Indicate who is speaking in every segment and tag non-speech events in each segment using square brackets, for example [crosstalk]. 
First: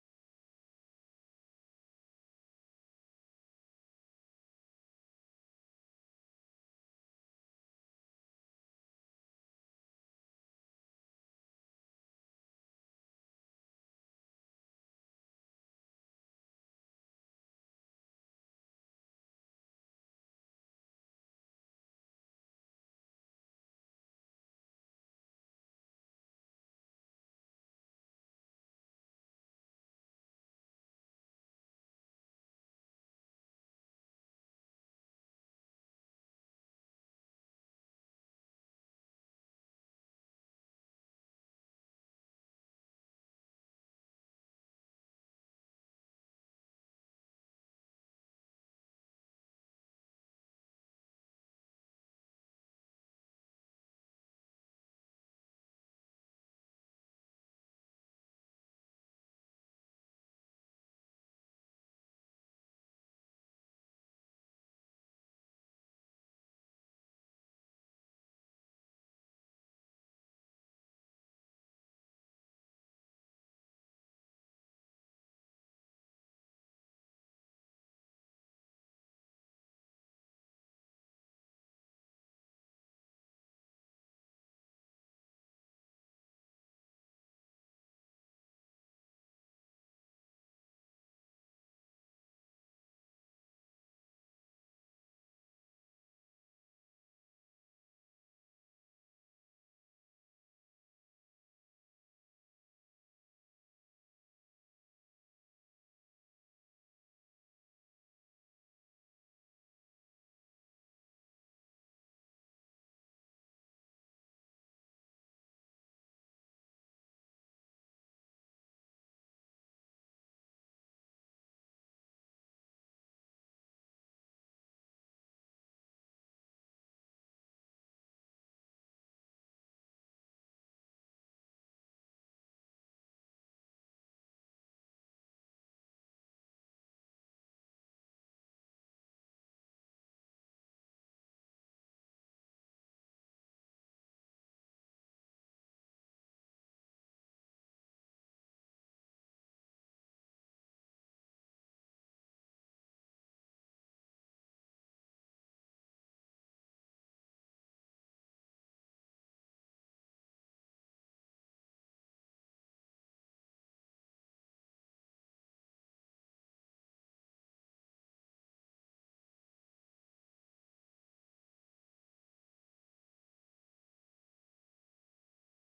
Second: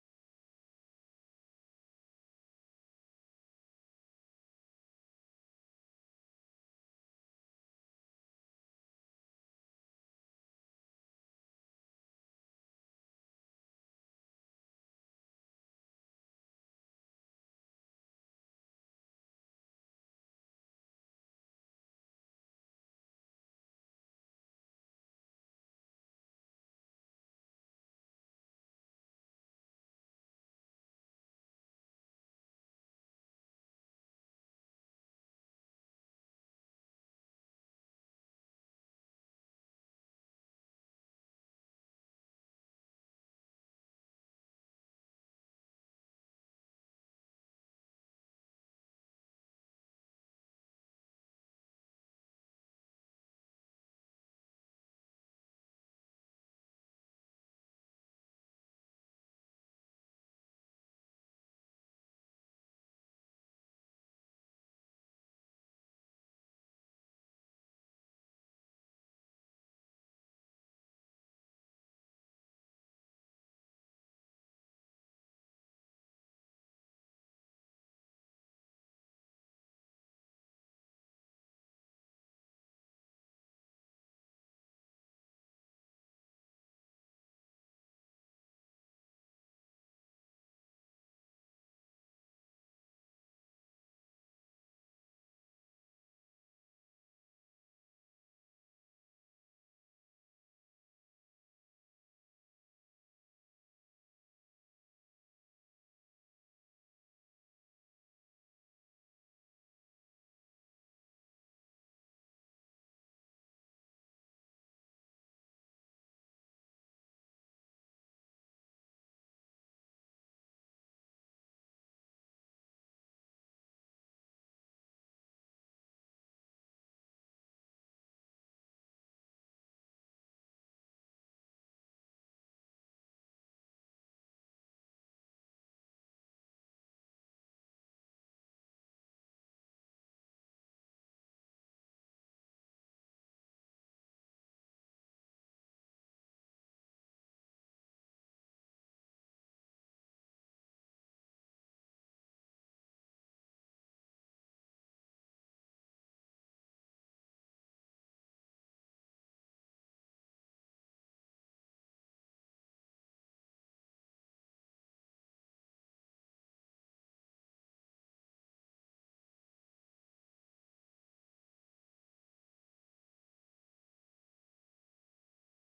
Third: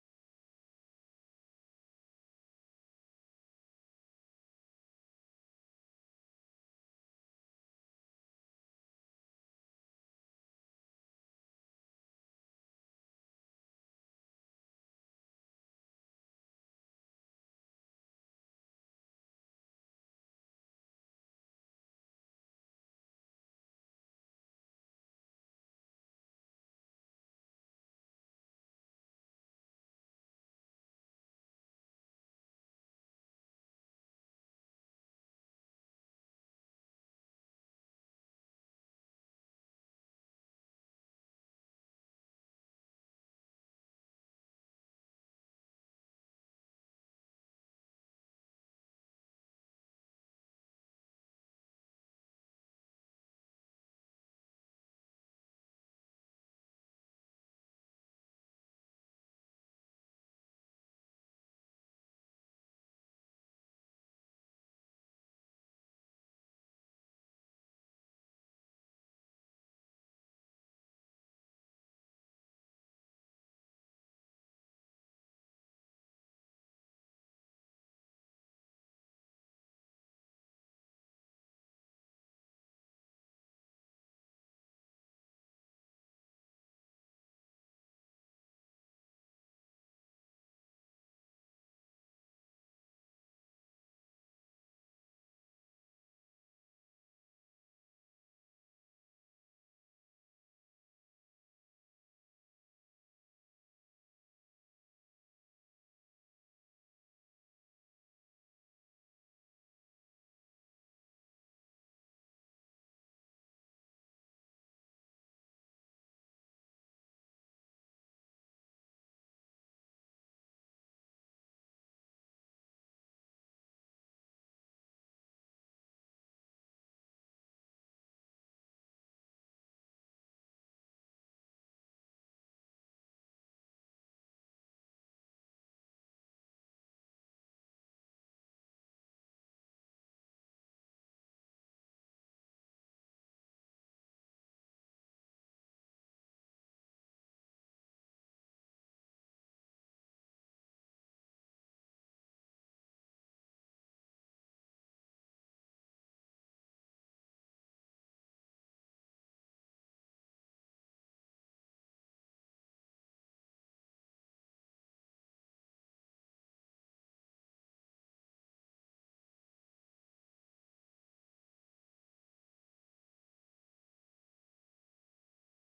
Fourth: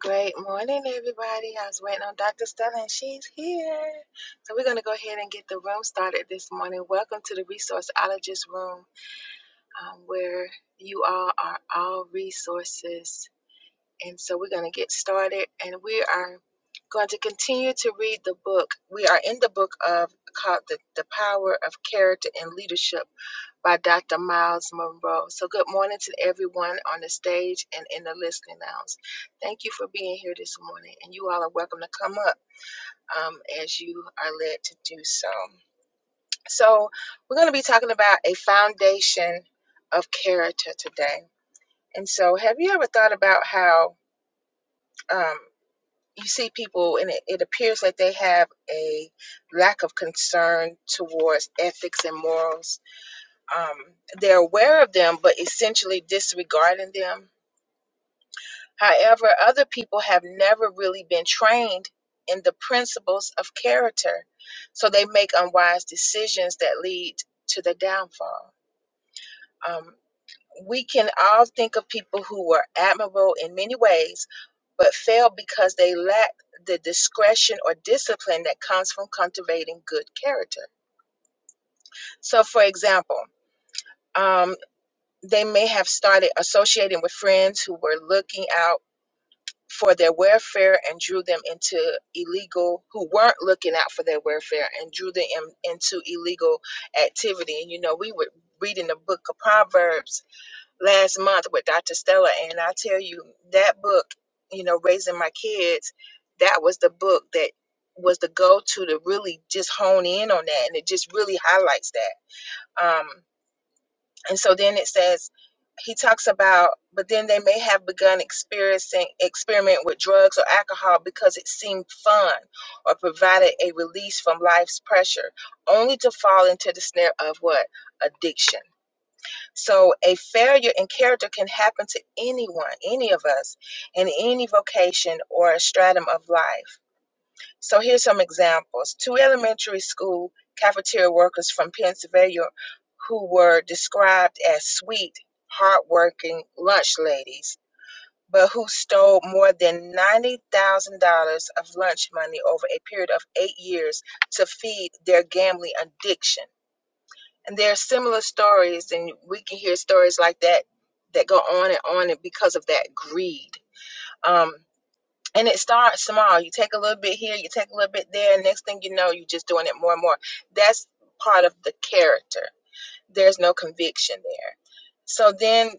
Speaker 1: Great morning, everybody. I was waiting on Dr. Stella, and she's here. So, we're going to go ahead and get the room started this morning. Welcome to the Resourceologist Room, um, where you all are all resources. And so, we're going to get started, and we are going to continue to read the book. We are in the book of called the, the Power of Character and Leadership by Dr. Miles Monroe. So, good morning to everyone on the stage and in the listening lounge. Thank you for being here this morning, and you all are welcome to come up um, as you are led to do so. So, we're going to be talking about a foundation of character today. And so, have you ever thought about how um, you see people and it, it appears that they have a lack of concern towards ethics and morals? um, they're aware of them, but essentially disregarding them. However, other people have never really been trained in the principles of character, so they make unwise decisions that lead to the downfall. Um, we can all think of people who were admirable in many ways, but failed because they lacked the discretion or discipline that comes from cultivating good character. So, for example, um, they may have started associating with friends who were looking out for their welfare and drew them into illegal who weren't looking out for their welfare and drew them in- into illegal activity and you know we were reading the book of proverbs last month with dr stella and i tell you that book you know raising my kids that was the book that was the go-to to really just hone in on that and it just really highlights that Um. And so then it says, he talks about, but then they may have begun experiencing experiment with drugs or alcohol because it seemed fun or provided a release from life's pressure, only to fall into the snare of what? Addiction. So a failure in character can happen to anyone, any of us, in any vocation or stratum of life. So here's some examples. Two elementary school cafeteria workers from Pennsylvania who were described as sweet, hardworking lunch ladies, but who stole more than $90,000 of lunch money over a period of eight years to feed their gambling addiction. And there are similar stories, and we can hear stories like that that go on and on and because of that greed. Um, and it starts small. You take a little bit here, you take a little bit there, and next thing you know, you're just doing it more and more. That's part of the character. There's no conviction there. So then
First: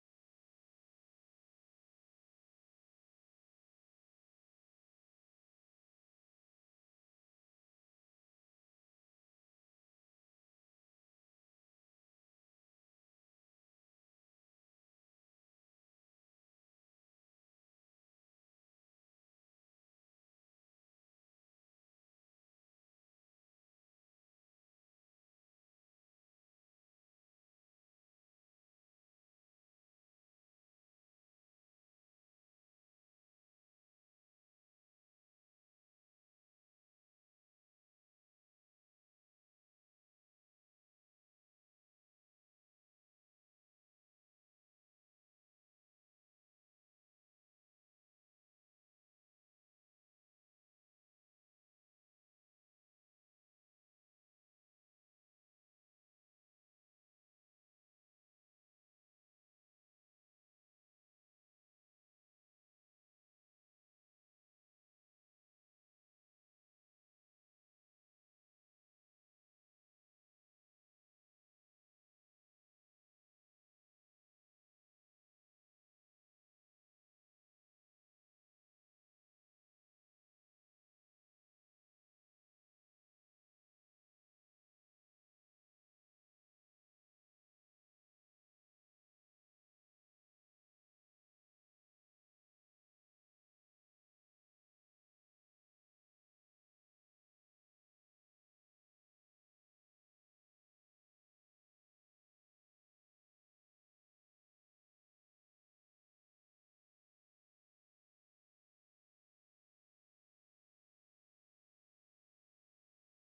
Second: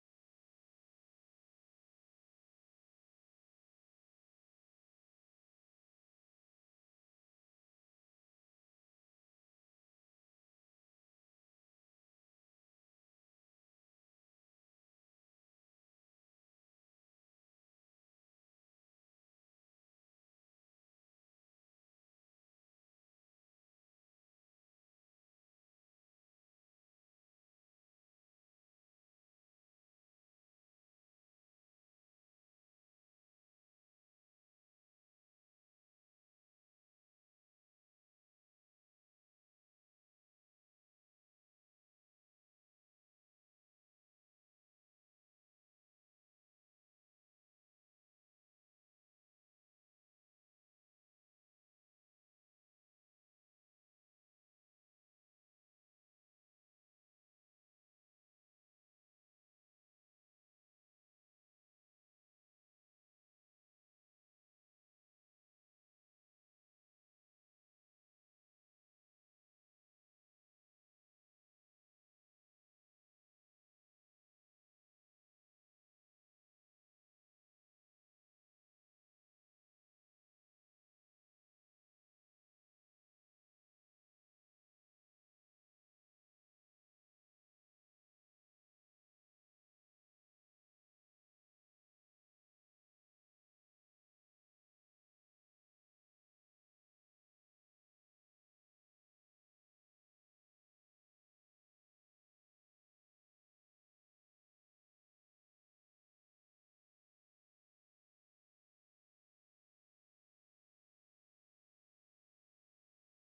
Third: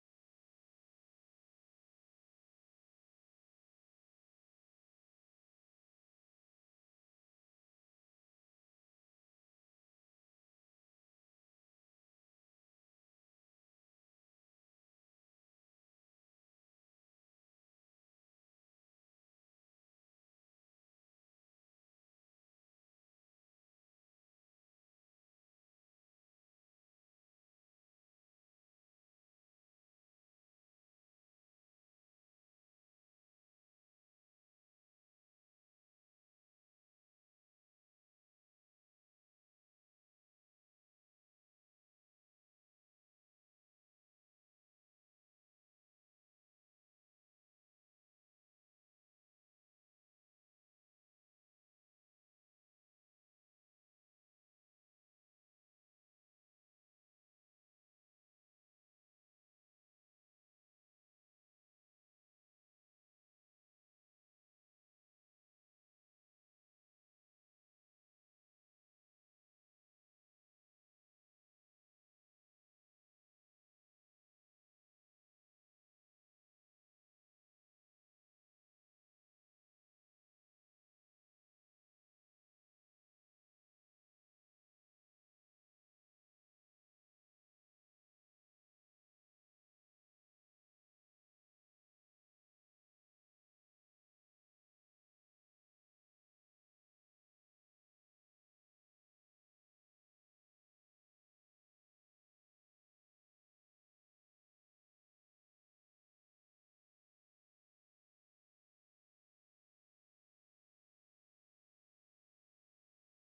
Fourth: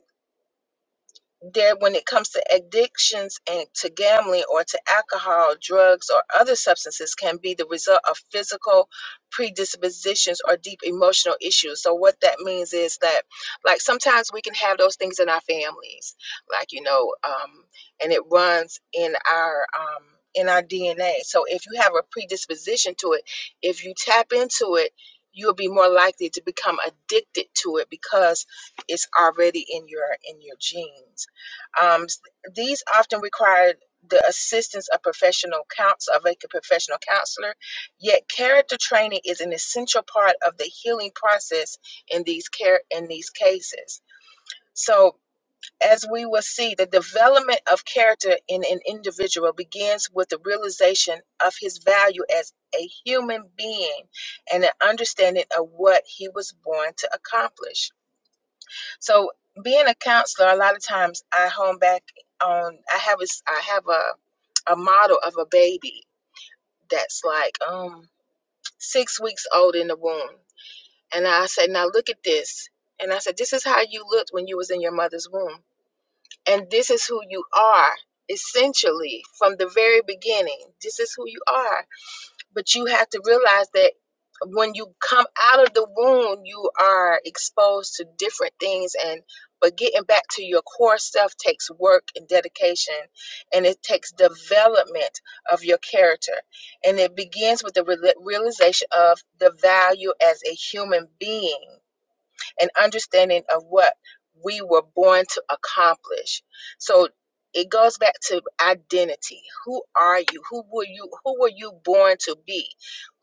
Speaker 1: there when it comes to addictions and to gambling or to alcohol drugs or other substances can be the result of physical predispositions or deep emotional issues so what that means is that like sometimes we can have those things in our families like you know um, and it runs in our um, in our dna so if you have a predisposition to it if you tap into it you'll be more likely to become addicted to it because it's already in your in your genes um, these often require the assistance of professional counsel of a professional counselor. Yet, character training is an essential part of the healing process in these care in these cases. So, as we will see, the development of character in an individual begins with the realization of his value as a human being and an understanding of what he was born to accomplish. So being a counselor, a lot of times I home back on I have a I have a a model of a baby that's like um six weeks old in the womb. And I said, now look at this. And I said, this is how you looked when you was in your mother's womb. And this is who you are essentially from the very beginning. This is who you are. But you have to realize that when you come out of the womb, you are exposed to different things and but getting back to your core self takes work and dedication and it takes development of your character and it begins with the reala- realization of the value as a human being an understanding of what we were born to accomplish. So it goes back to identity. Who are you? Who were you? Who were you born to be?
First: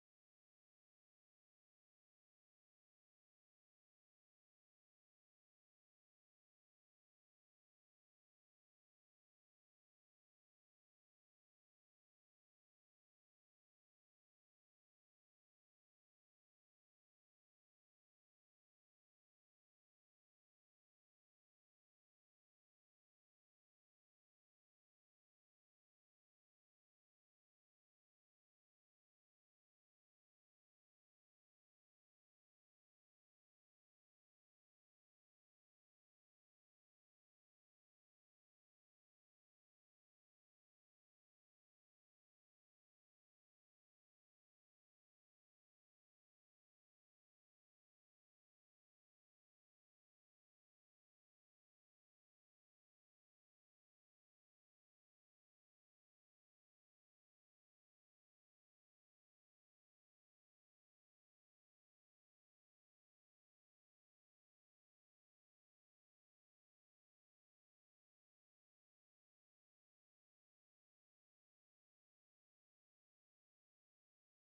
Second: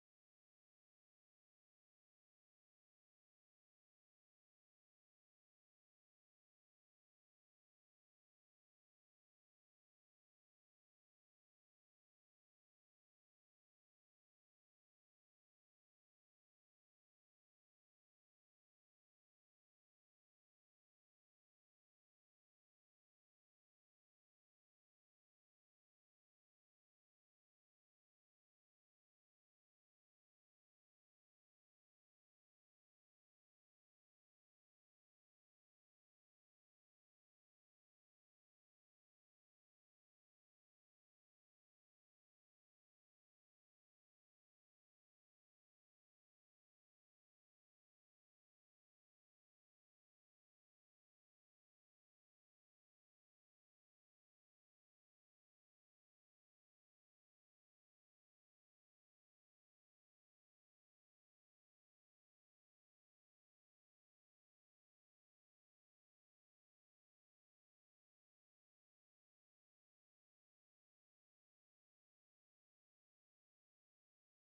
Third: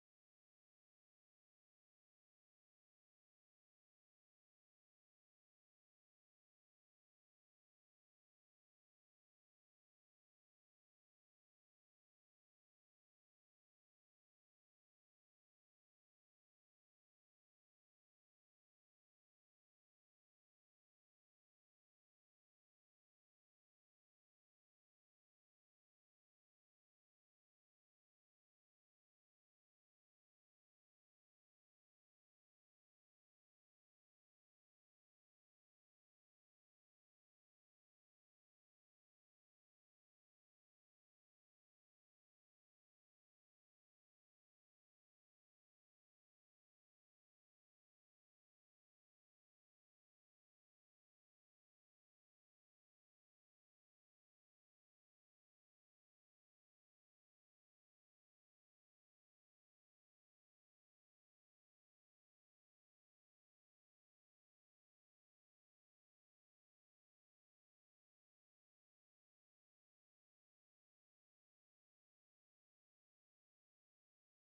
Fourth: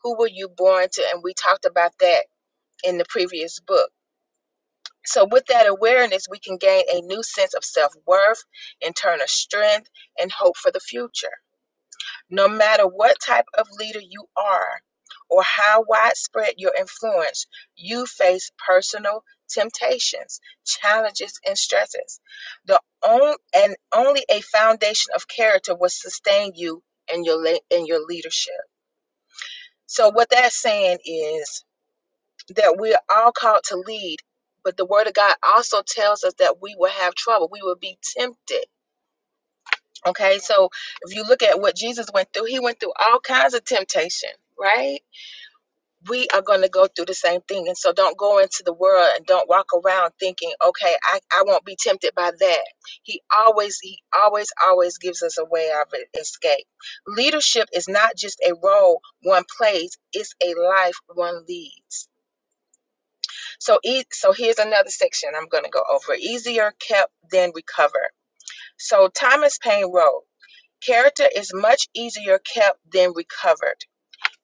Speaker 1: Who were you born to? And we talked about that in the previous book. So with that awareness, we can gain a new sense of self-worth, internal strength, and hope for the future. No matter what type of leader you are or how widespread your influence, you face personal temptations, challenges, and stresses. The only, and only a foundation of character will sustain you in your le- in your leadership. So what that's saying is that we're all called to lead, but the word of God also tells us that we will have trouble. We will be tempted Okay, so if you look at what Jesus went through, he went through all kinds of temptation, right? We are going to go through the same thing. And so don't go into the world and don't walk around thinking, okay, I, I won't be tempted by that. He always, he always, always gives us a way of e- escape. Leadership is not just a role one plays, it's a life one leads. So, e- so here's another section I'm going to go over easier kept than recovered. So Thomas Paine wrote, Character is much easier kept than recovered.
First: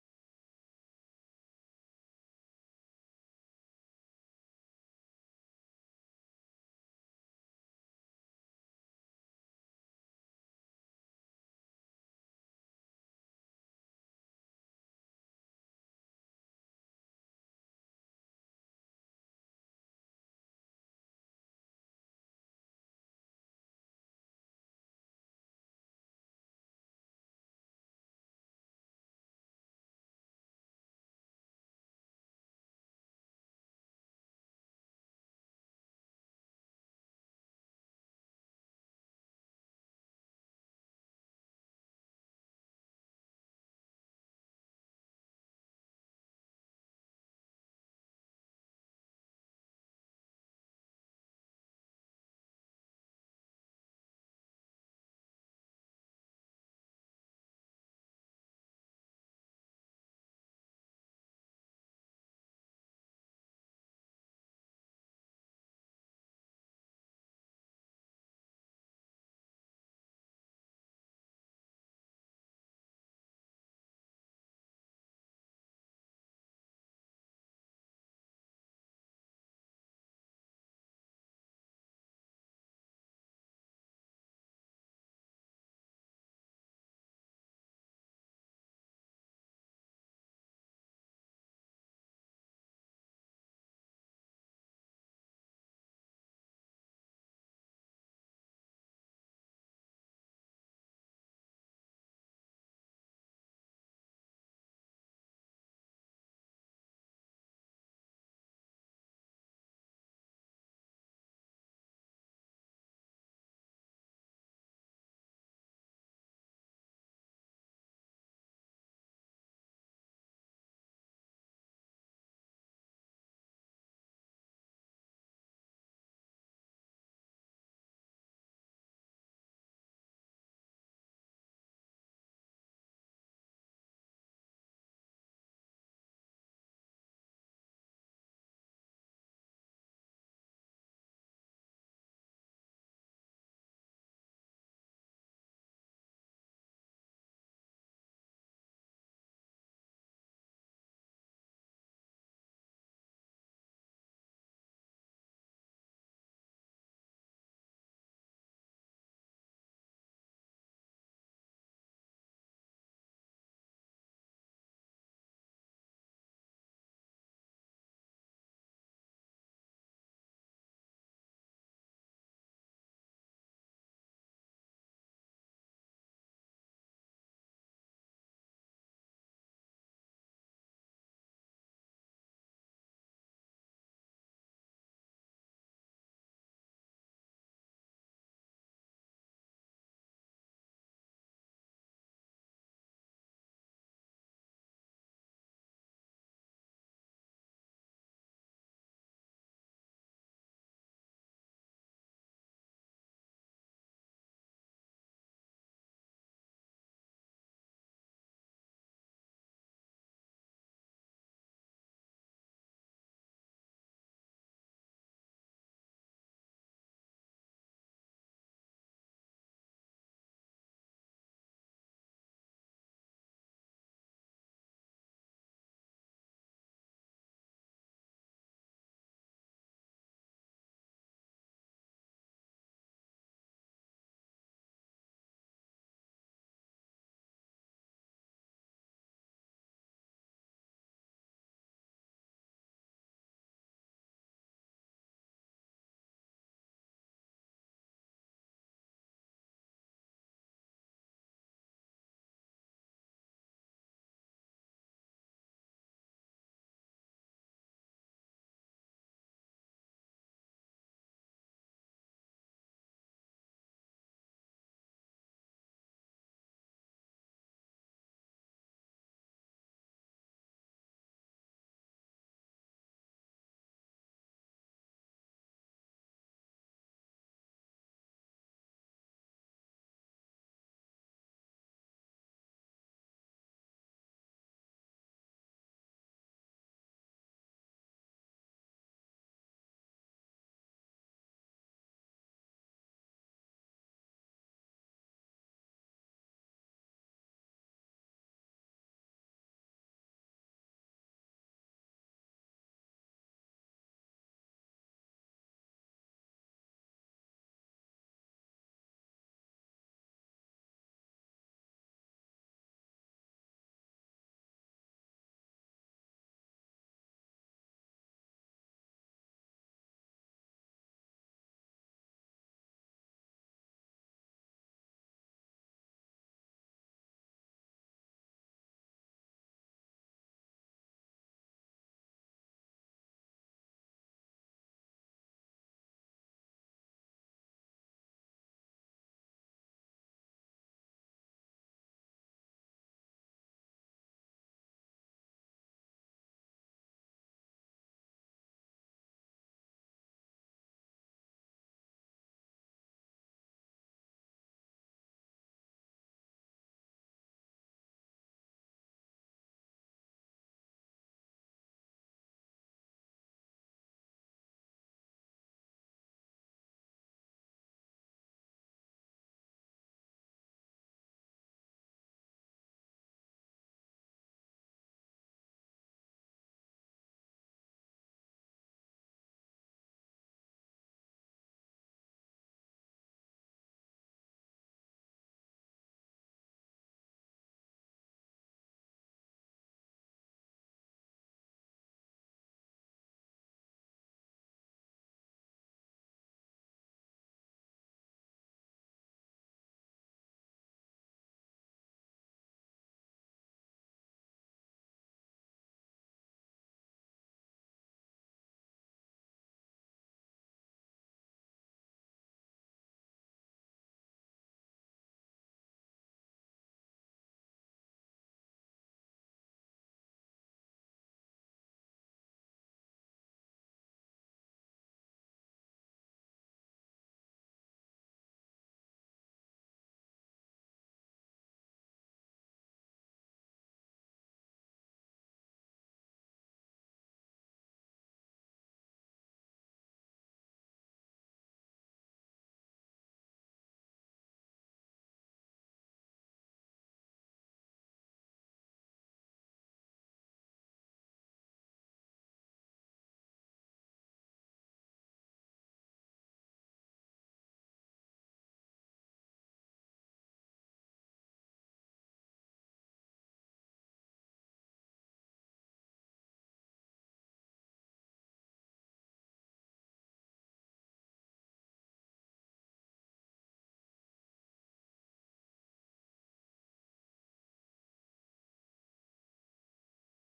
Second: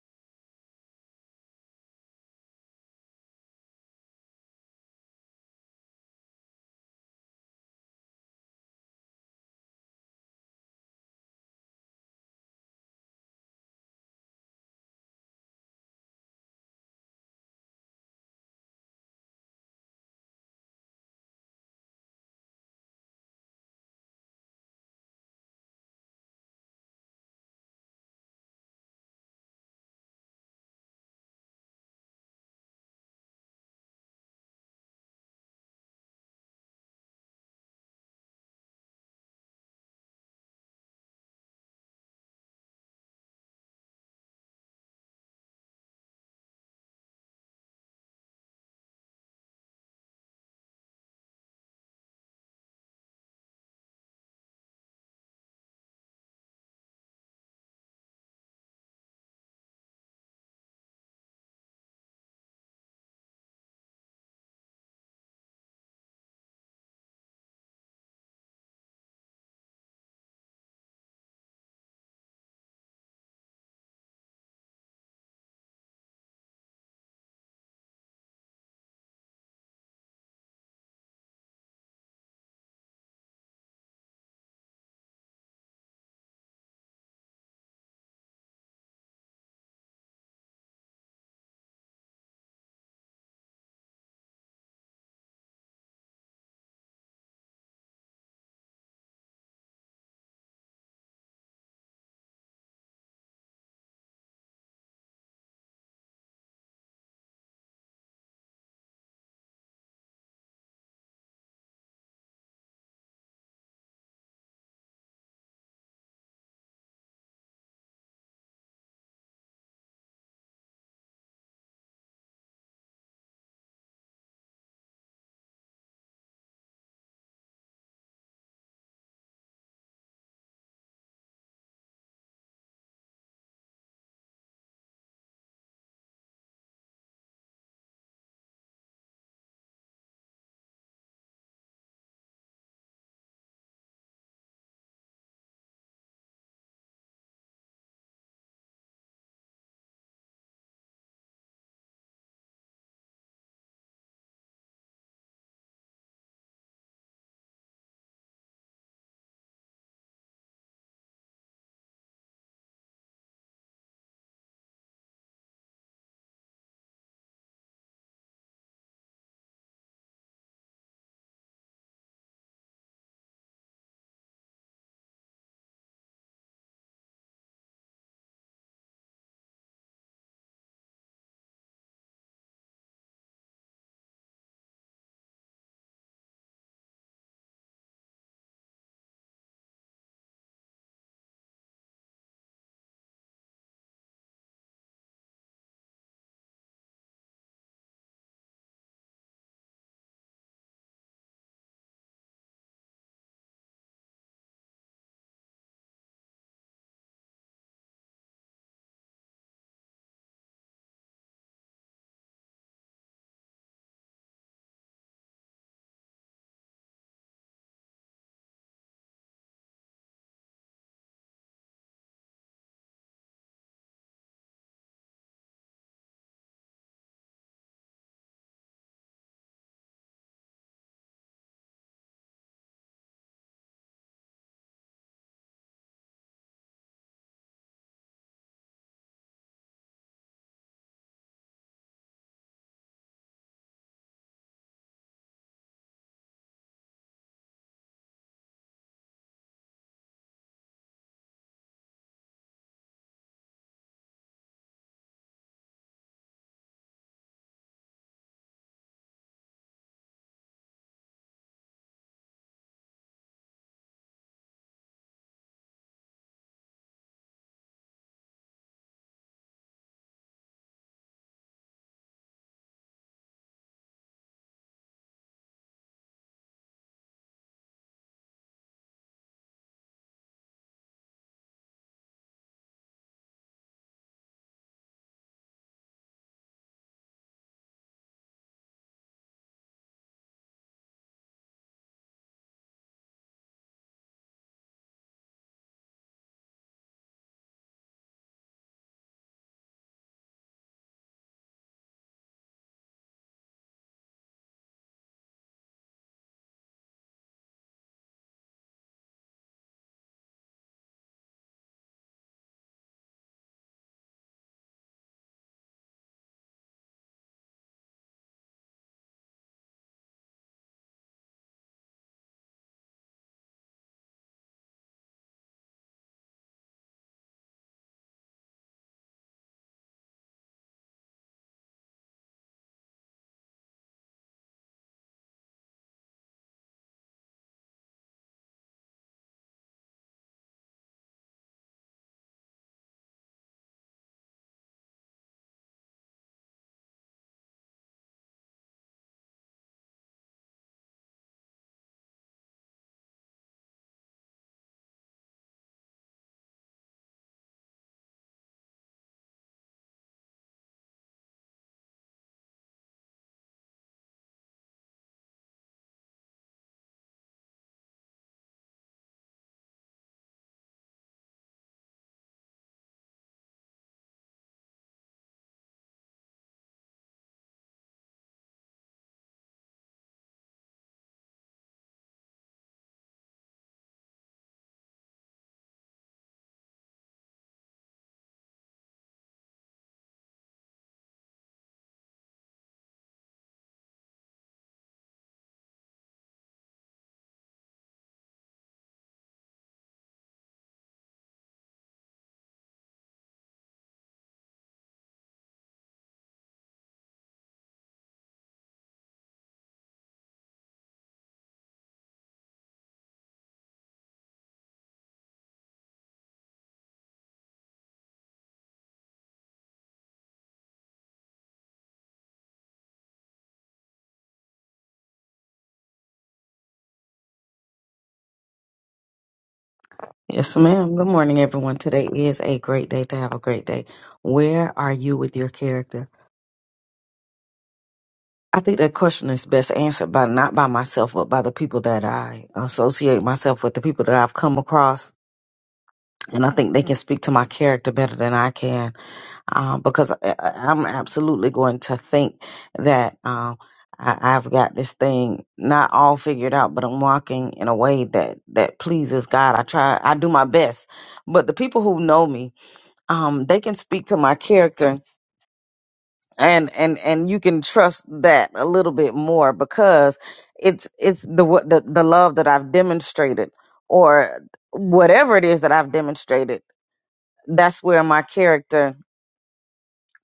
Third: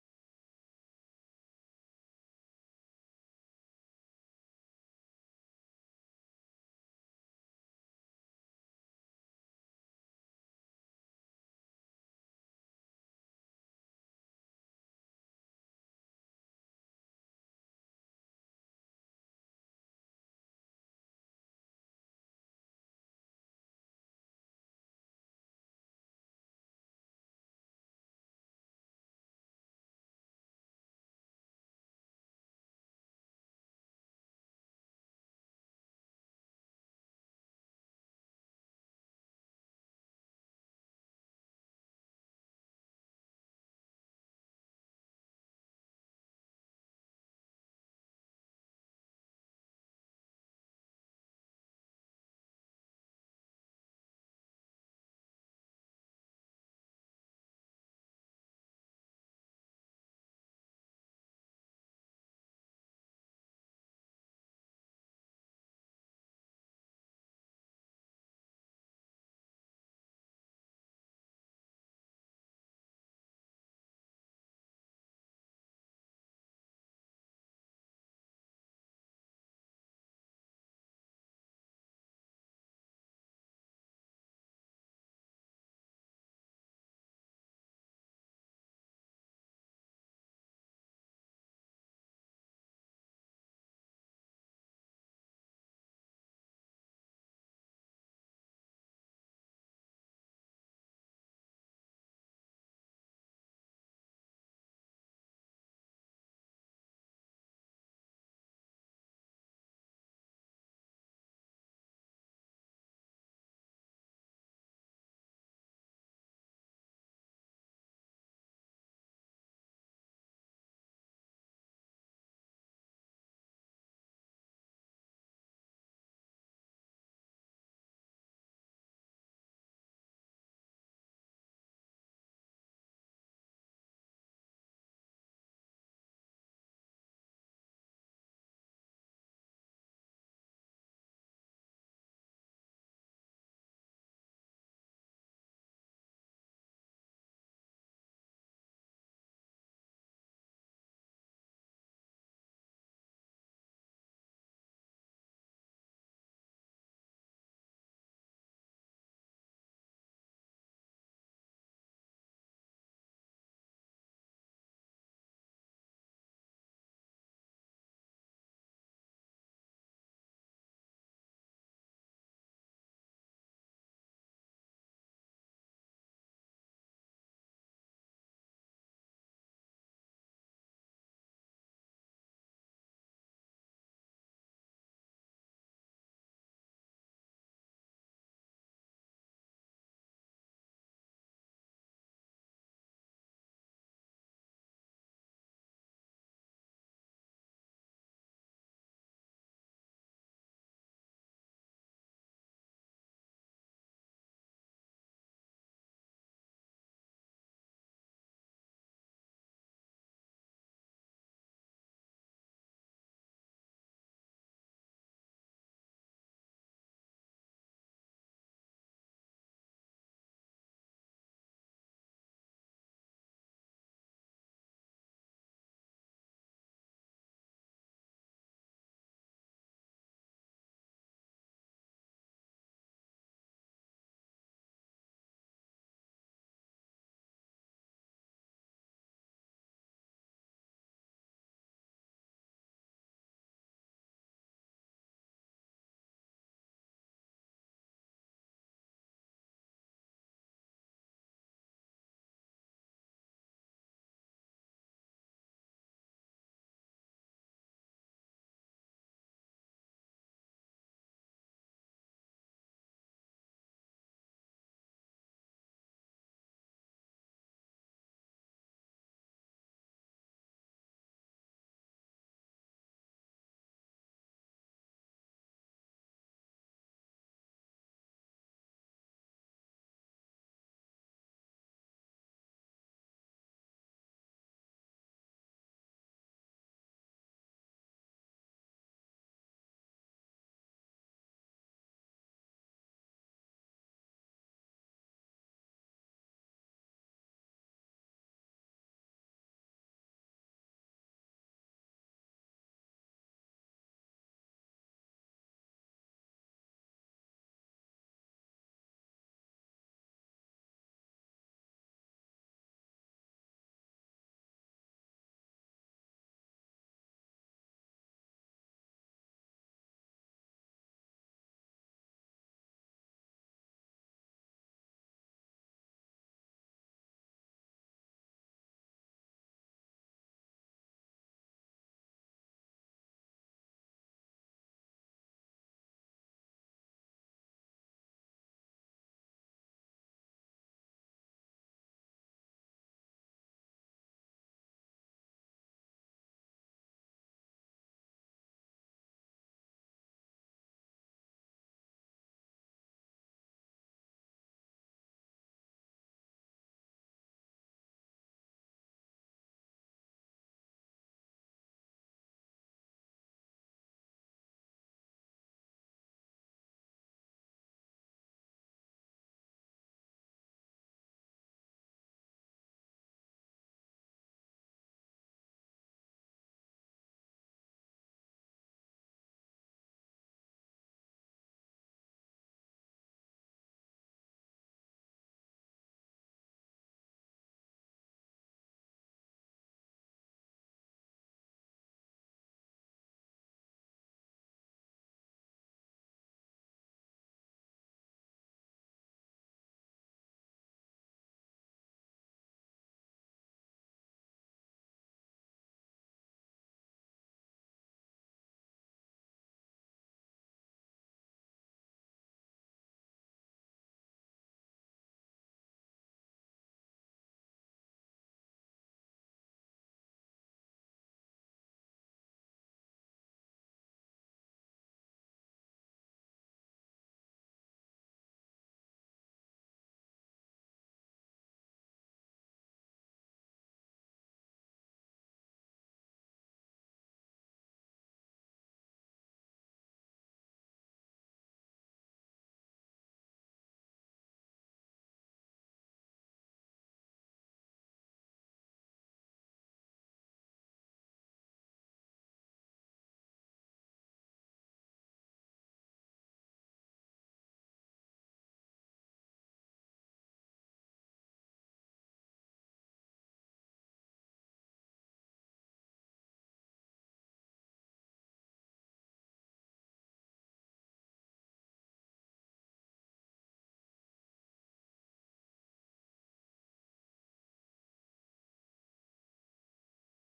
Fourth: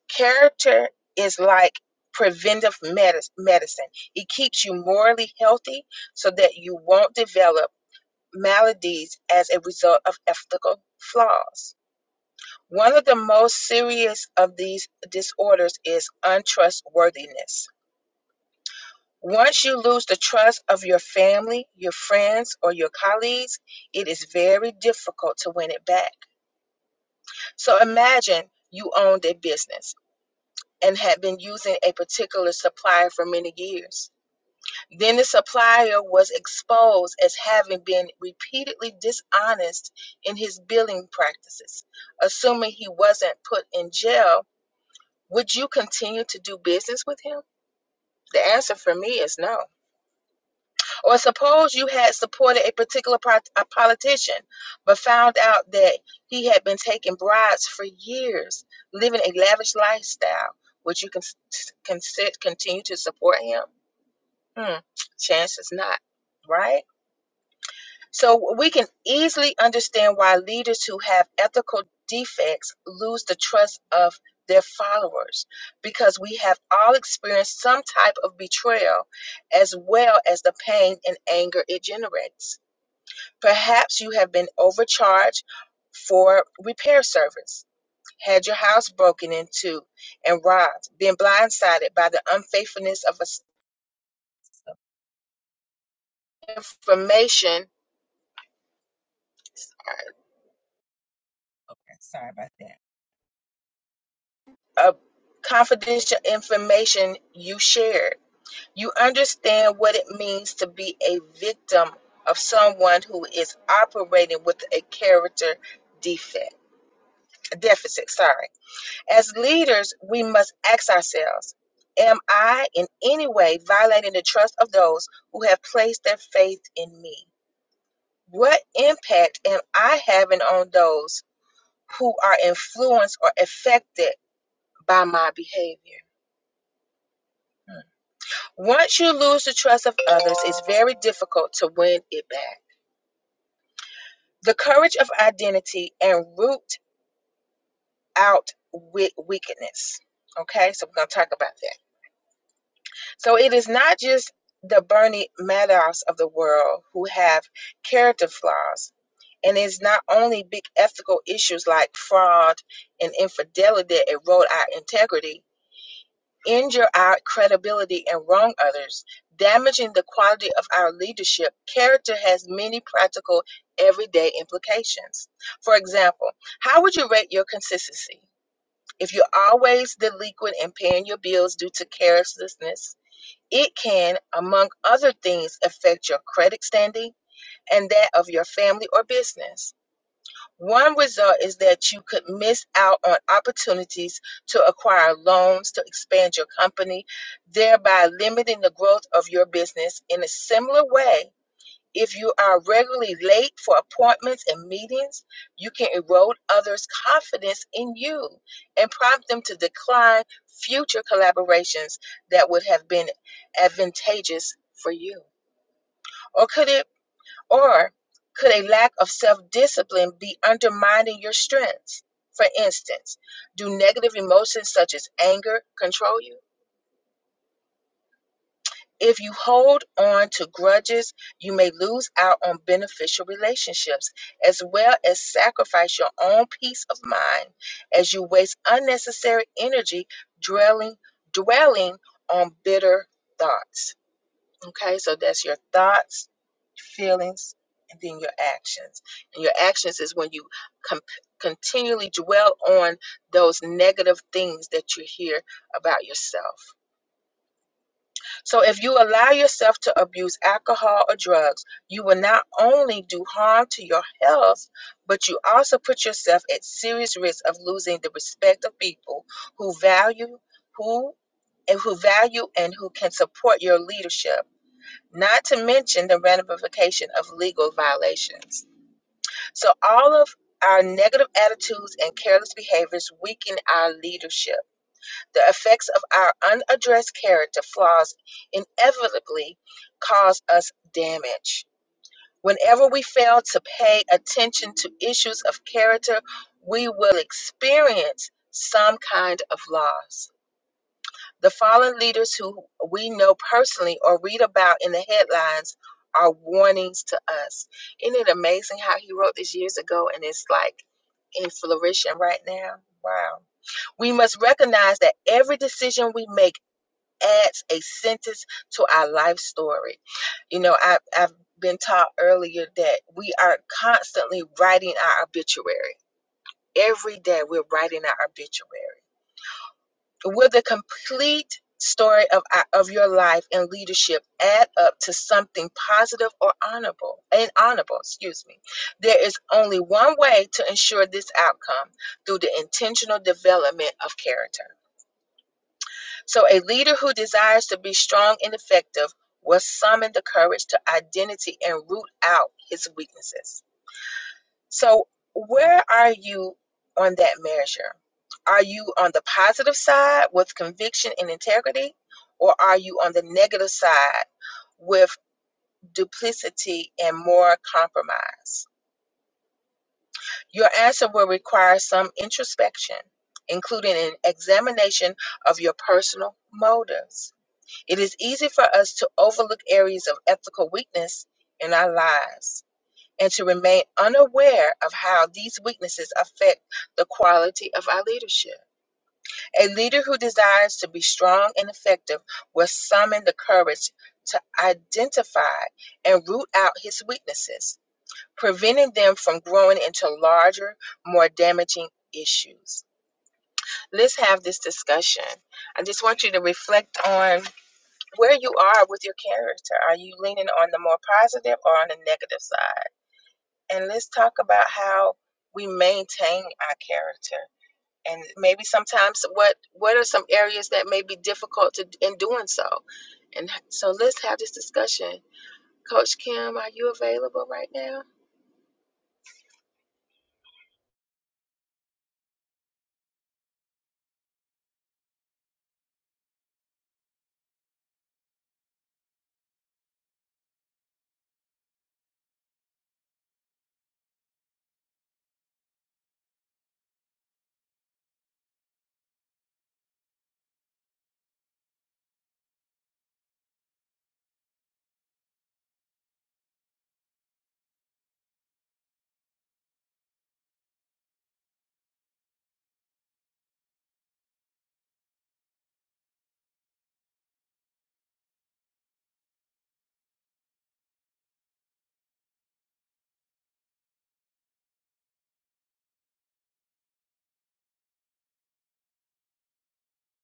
Speaker 1: Character is like preventive medis- medicine, it keeps you morally healthy so that you won't develop maladies as a result of ethical flaws. One of the most serious of these disorders is untrustworthiness. Once you lose the trust of your family, your friends, or your colleagues, it is very difficult to win it back. So imagine you owned a business. and had been using a particular supplier for many years. Then the supplier was exposed as having been repeatedly dishonest in his billing practices. Assuming he wasn't put in jail, would you continue to do business with him? The answer for me is no. Or suppose you had supported a particular pro- a politician, but found out that he had been taking bribes for years, living a lavish lifestyle. Would you con- con- continue to support him? Hmm, chances not, right? So we can easily understand why leaders who have ethical defects lose the trust of their followers because we have all experienced some type of betrayal as well as the pain and anger it generates. Perhaps you have been overcharged for repair service, had your house broken into and robbed, been blindsided by the unfaithfulness of a information Okay, Sorry about that. uh, confidential information you shared. You understand what it means to be a victim of someone who is operating with a character defect, deficit, sorry. As leaders, we must ask ourselves, am I in any way violating the trust of those who have placed their faith in me? What impact am I having on those who are influenced or affected by my behavior? Once you lose the trust of others, it's very difficult to win it back. The courage of identity and root out with weakness. Okay, so we're going to talk about that. So it is not just the Bernie Madoffs of the world who have character flaws. And it's not only big ethical issues like fraud and infidelity that erode our integrity, injure our credibility and wrong others, damaging the quality of our leadership, character has many practical, everyday implications. For example, how would you rate your consistency? If you're always delinquent and paying your bills due to carelessness, it can, among other things, affect your credit standing and that of your family or business. One result is that you could miss out on opportunities to acquire loans to expand your company, thereby limiting the growth of your business. In a similar way, if you are regularly late for appointments and meetings, you can erode others' confidence in you and prompt them to decline future collaborations that would have been advantageous for you. Or could it? Or could a lack of self discipline be undermining your strengths? For instance, do negative emotions such as anger control you? If you hold on to grudges, you may lose out on beneficial relationships as well as sacrifice your own peace of mind as you waste unnecessary energy dwelling, dwelling on bitter thoughts. Okay, so that's your thoughts, feelings, and then your actions. And your actions is when you com- continually dwell on those negative things that you hear about yourself. So if you allow yourself to abuse alcohol or drugs, you will not only do harm to your health, but you also put yourself at serious risk of losing the respect of people who value who and who value and who can support your leadership not to mention the ramification of legal violations. So, all of our negative attitudes and careless behaviors weaken our leadership. The effects of our unaddressed character flaws inevitably cause us damage. Whenever we fail to pay attention to issues of character, we will experience some kind of loss. The fallen leaders who we know personally or read about in the headlines are warnings to us. Isn't it amazing how he wrote this years ago and it's like in flourishing right now? Wow. We must recognize that every decision we make adds a sentence to our life story. You know, I, I've been taught earlier that we are constantly writing our obituary. Every day we're writing our obituary Will the complete story of, uh, of your life and leadership add up to something positive or honorable and honorable excuse me there is only one way to ensure this outcome through the intentional development of character so a leader who desires to be strong and effective will summon the courage to identity and root out his weaknesses so, where are you on that measure? Are you on the positive side with conviction and integrity, or are you on the negative side with duplicity and more compromise? Your answer will require some introspection, including an examination of your personal motives. It is easy for us to overlook areas of ethical weakness in our lives and to remain unaware of how these weaknesses affect the quality of our leadership. A leader who desires to be strong and effective will summon the courage to identify and root out his weaknesses, preventing them from growing into larger, more damaging issues. Let's have this discussion. I just want you to reflect on where you are with your character. Are you leaning on the more positive or on the negative side? and let's talk about how we maintain our character and maybe sometimes what what are some areas that may be difficult to in doing so and so let's have this discussion coach kim are you available right now
Speaker 2: Yes, ma'am. Good morning, everyone. Today is a great day to have a great day. Where are you with your character? I think that question is best answered by not by myself, but by the people that I associate myself with, the people that I've come across. And I think they can speak to my character better than I can um, because I, I- I'm absolutely going to think that um, I, I've got this thing not all figured out, but I'm walking in a way that, that pleases God. I try, I do my best. But the people who know me, um, they can speak to my character and and and you can trust that a little bit more because it's it's the what the, the love that I've demonstrated or whatever it is that I've demonstrated that's where my character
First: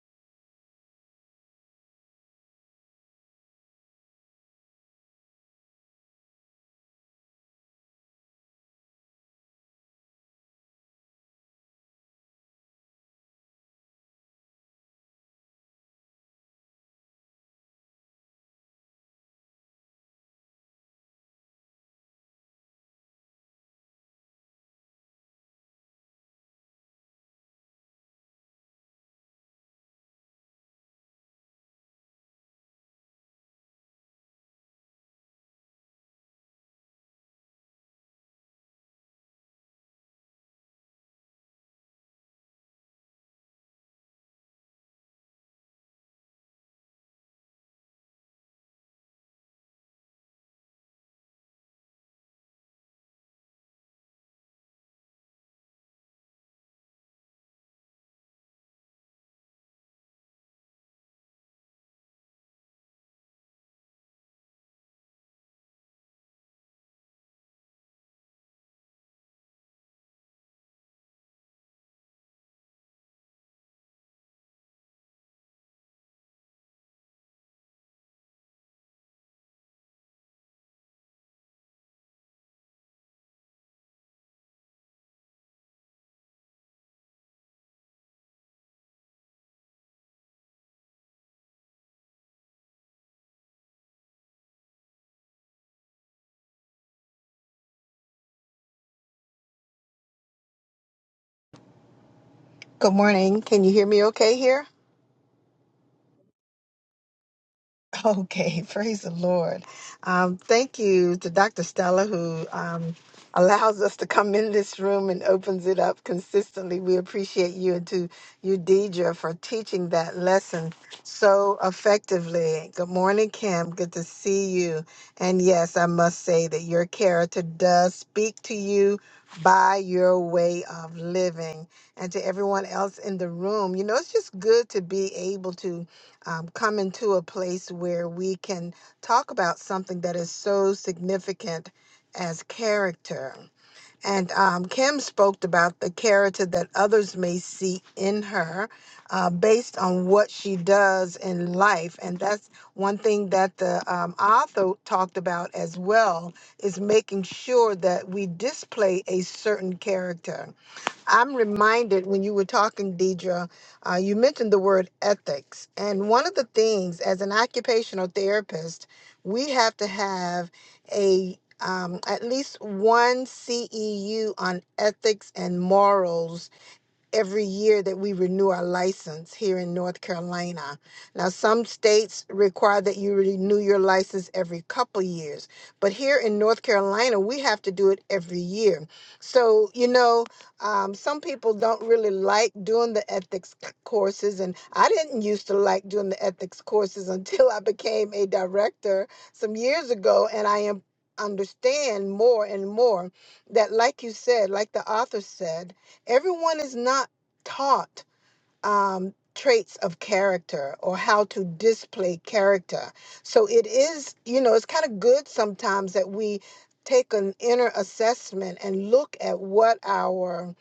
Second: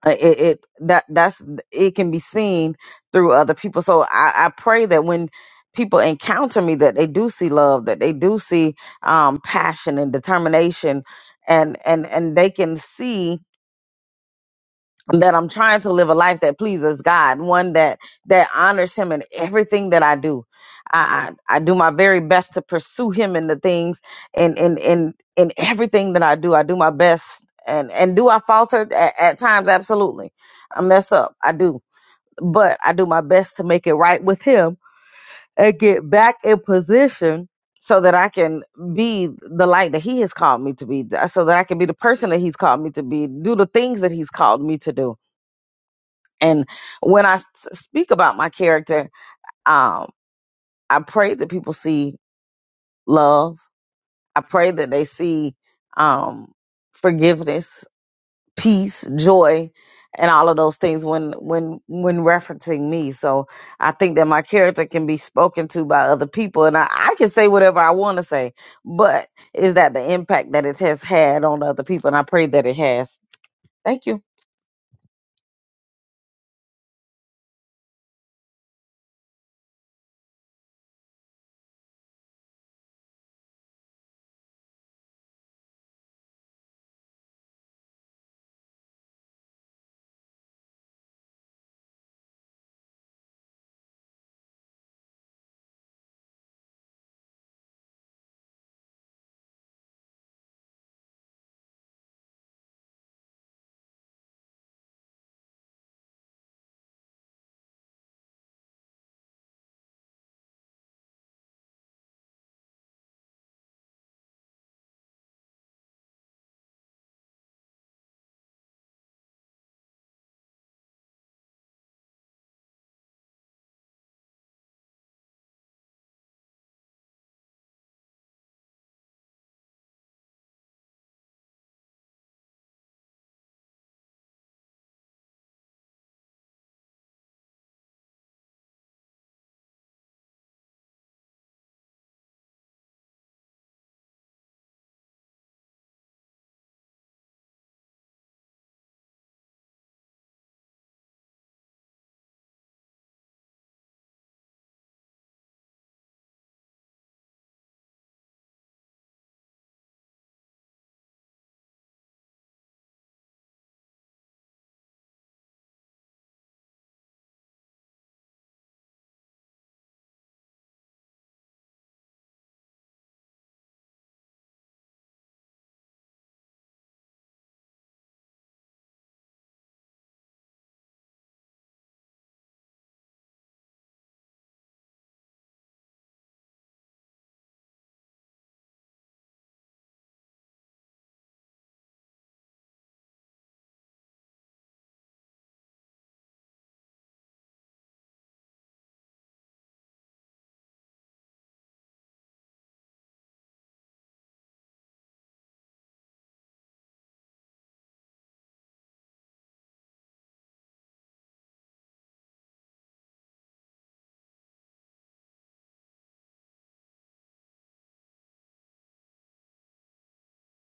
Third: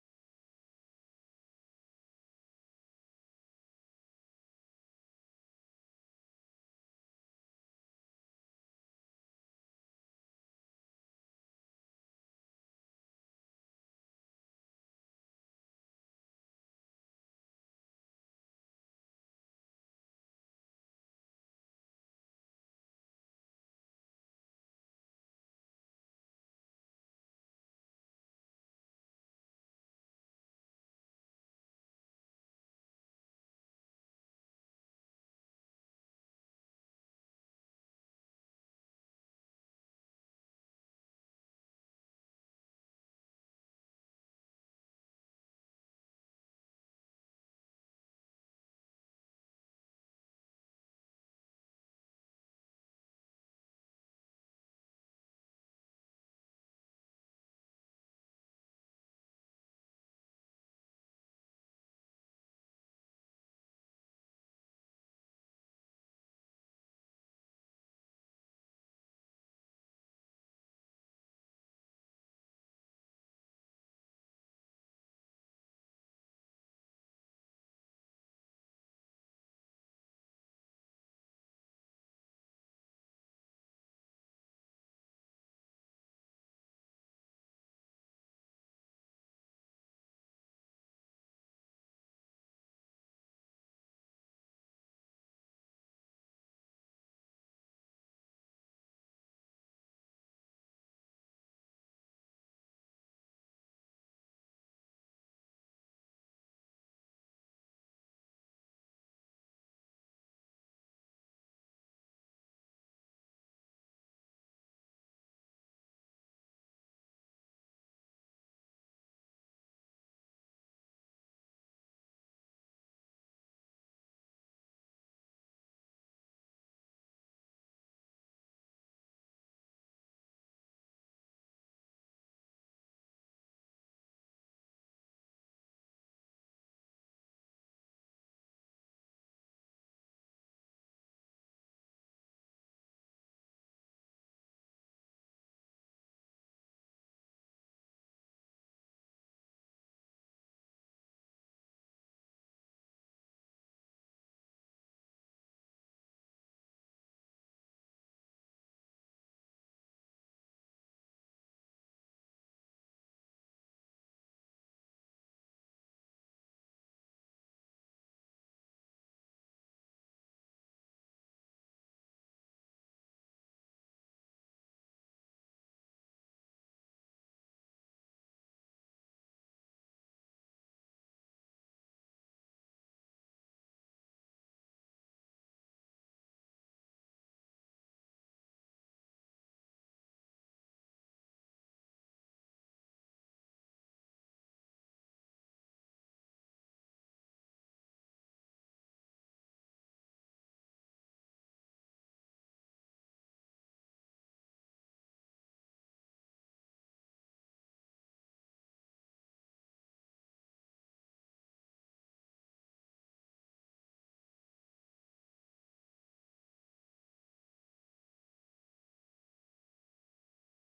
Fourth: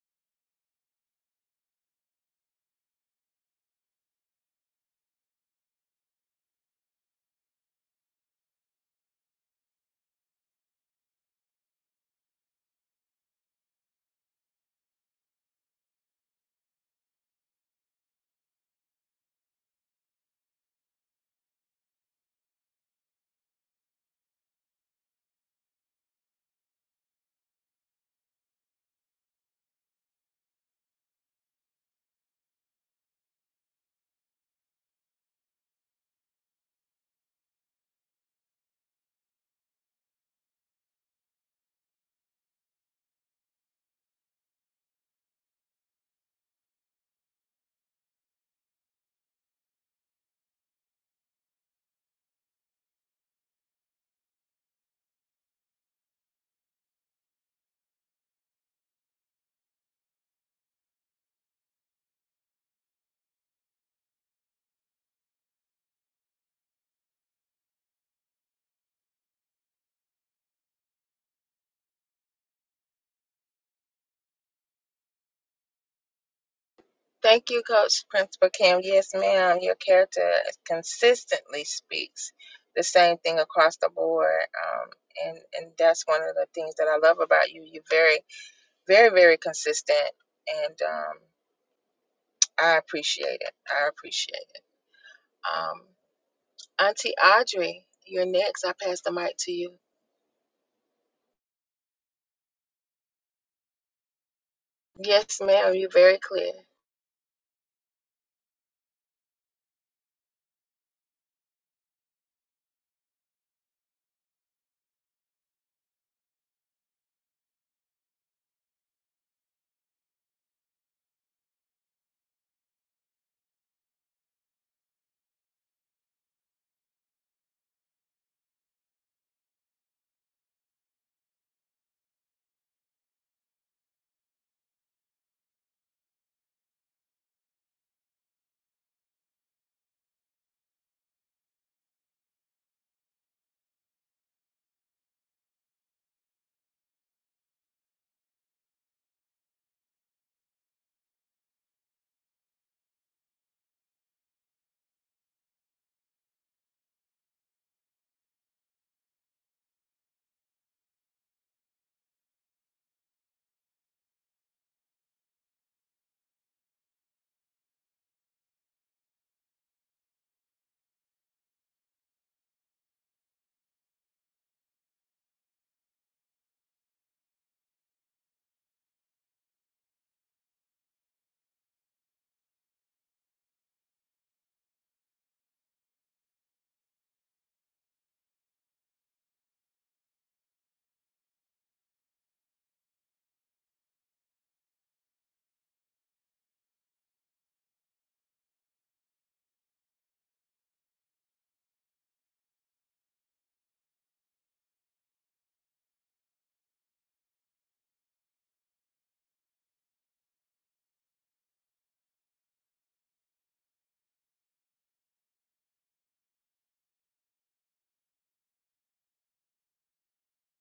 Speaker 2: uh, it, it that that's it can be seen through other people so I, I pray that when people encounter me that they do see love that they do see um, passion and determination and and and they can see that I'm trying to live a life that pleases God, one that that honors Him in everything that I do. I I, I do my very best to pursue Him in the things and in in in everything that I do. I do my best, and and do I falter at, at times? Absolutely, I mess up. I do, but I do my best to make it right with Him and get back in position. So that I can be the light that He has called me to be, so that I can be the person that He's called me to be, do the things that He's called me to do and when I s- speak about my character, um, I pray that people see love. I pray that they see um, forgiveness, peace, joy, and all of those things when when when referencing me. So I think that my character can be spoken to by other people, and I, I can say whatever I want to say. But is that the impact that it has had on other people? And I pray that it has. Thank you.
Speaker 1: thank you coach principal kim yes ma'am your character consistently speaks the same thing across the board um, and and that's one of the things that i love about you you're very very very consistent and um, i appreciate it i appreciate it Um, Auntie Audrey, you're next. I pass the mic to you.
Speaker 3: Good morning. Can you hear me okay here?
Speaker 1: Yes, ma'am. You're very clear.
Speaker 3: Okay, [laughs] praise the Lord. Um, thank you to Dr. Stella who um, allows us to come in this room and opens it up consistently. We appreciate you and to you, Deidre, for teaching that lesson so effectively. Good morning, Kim. Good to see you. And yes, I must say that your character does speak to you by your way of living. And to everyone else in the room, you know, it's just good to be able to um, come into a place where we can talk about something that is so significant as character. And um, Kim spoke about the character that others may see in her uh, based on what she does in life. And that's one thing that the um, author talked about as well is making sure that we display a certain character. I'm reminded when you were talking, Deidre, uh, you mentioned the word ethics. And one of the things, as an occupational therapist, we have to have a um, at least one CEU on ethics and morals every year that we renew our license here in North Carolina. Now, some states require that you renew your license every couple years, but here in North Carolina, we have to do it every year. So, you know, um, some people don't really like doing the ethics c- courses, and I didn't used to like doing the ethics courses [laughs] until I became a director some years ago, and I am understand more and more that like you said like the author said everyone is not taught um, traits of character or how to display character. So it is, you know, it's kind of good sometimes that we take an inner assessment and look at what our